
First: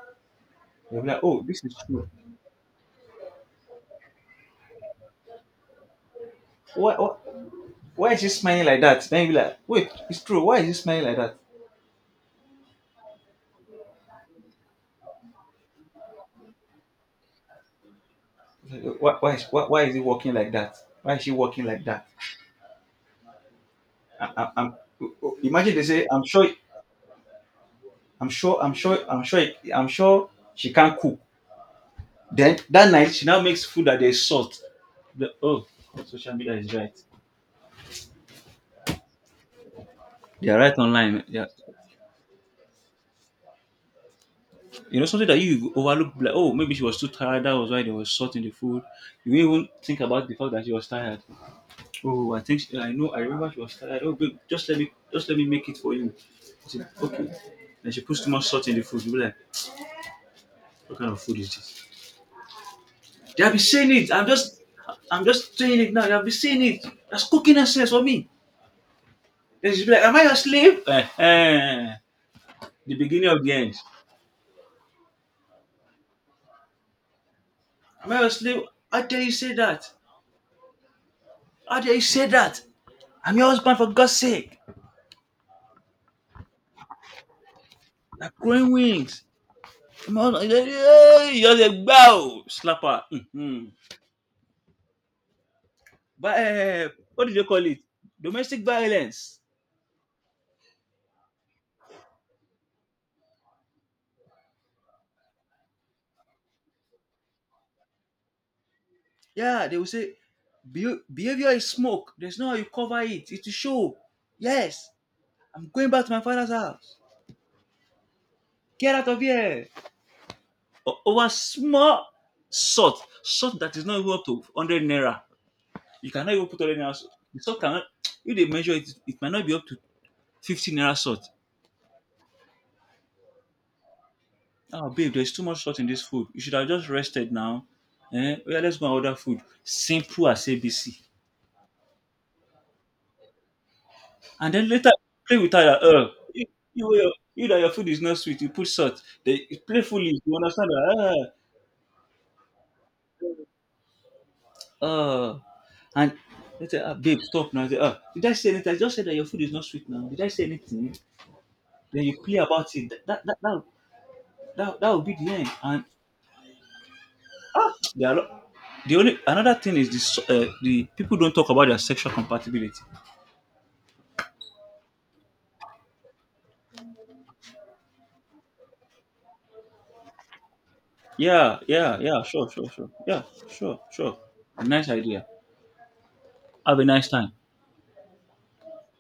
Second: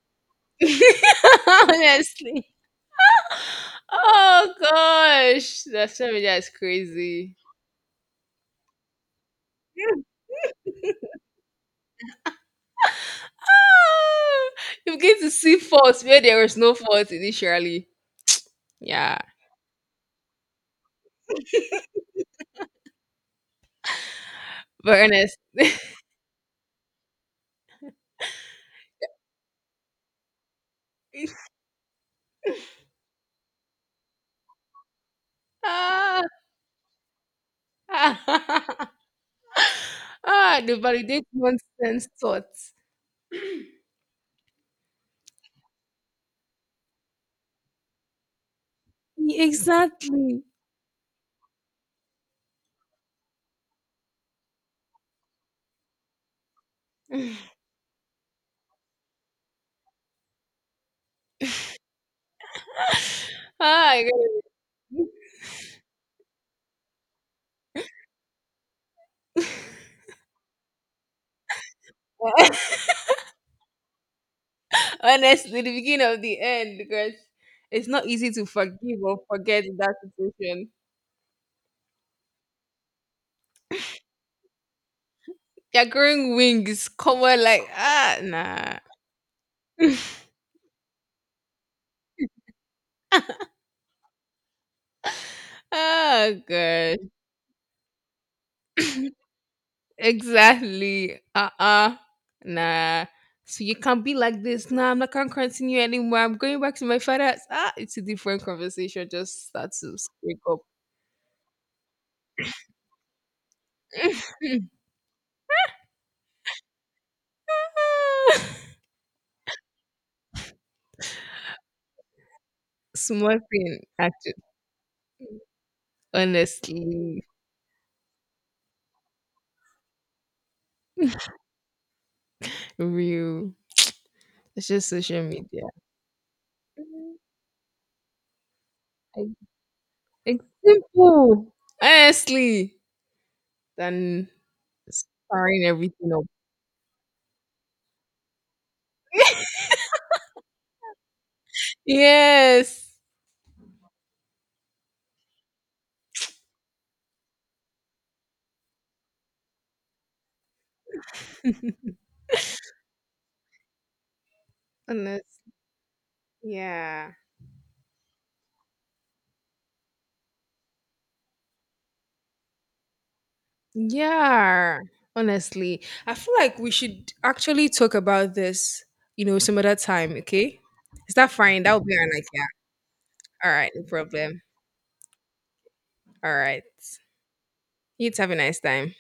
You'll be like, oh, (laughs) this is true. Honestly. Oh gosh, the social media is Why, why, crazy. why is she smiling like that? Then you'll be like, wait, it's true. Why is she smiling like that? (laughs) You begin to see faults where there was no fault initially. Yeah, Why is he walking like that? Why is she walking like that? I, am very honest. imagine they say, I'm sure, I'm sure, I'm sure, I'm sure she can't cook. (laughs) Then that night, she now makes food that they salt. The- oh, Ah, social media is right. (laughs) They are ah, they right online. validate Yeah, nonsense thoughts. you know something that you overlook. Like, oh, maybe she was too tired. That was why they was salt in the food. You Yeah, didn't even think about the exactly. fact that she was tired. Oh, I know. I remember she was tired. Oh, babe, just let me make it for you. I said, okay. (laughs) And she puts too much salt in the food. Be like, what kind of food is this? They have been saying Ah, I it. got it. I'm just saying it now. They have been saying it. That's cooking essence for me. Then she's like, am I a slave? The beginning of the end. (laughs) Honestly, the beginning of the end, because it's not Am I a easy to slave? forgive How or dare you say forget in that? that situation. How dare you say that? I'm your husband for God's sake. You're growing wings, cover like ah Like growing nah. wings. I'm your husband. Hey, you're the bow slapper. Mhm. (laughs) But Oh gosh. what do they call it? Domestic violence. Exactly. Uh-uh. Nah. So you can't be like this. Nah, I'm not gonna continue anymore. I'm going back to my father's. Ah, it's a different conversation. Just Yeah, start they will to say, speak up. Behavior is smoke. There's no how you cover it. It will show." Yes, I'm going back to my father's house. (laughs) Get out of here. Over small Small salt that thing, is not even up actually. to 100 naira. You cannot even put 100 naira salt. Honestly, The salt cannot, if they measure it, it might not be up to 15 naira salt. real. It's just Oh, babe, social there's too much media. salt in this food. You should have just rested now. Eh? Oh, yeah, let's go and order Ex- food. Simple It's as ABC. simple. Honestly, than And then later play with her. starring That, everything up. you, you, your- You that your food is not sweet, you put salt. They playfully, you understand that? Yes. Ah, and they say, ah, babe, stop now. I say, ah, did I say anything? I just said that your food is not sweet now. Did I say anything? Then you play about it. That will be the end. Honestly, And yeah. ah, the only another thing is this: the people don't talk about their sexual compatibility. Yeah, honestly, I feel like we should actually talk about this, you know, some other time, okay? Is that Yeah, fine? That would yeah, be our yeah. next, yeah. Sure, sure, sure. Yeah, All right, sure, no sure. problem. Nice idea. All right. Have a nice time. You would have a nice time.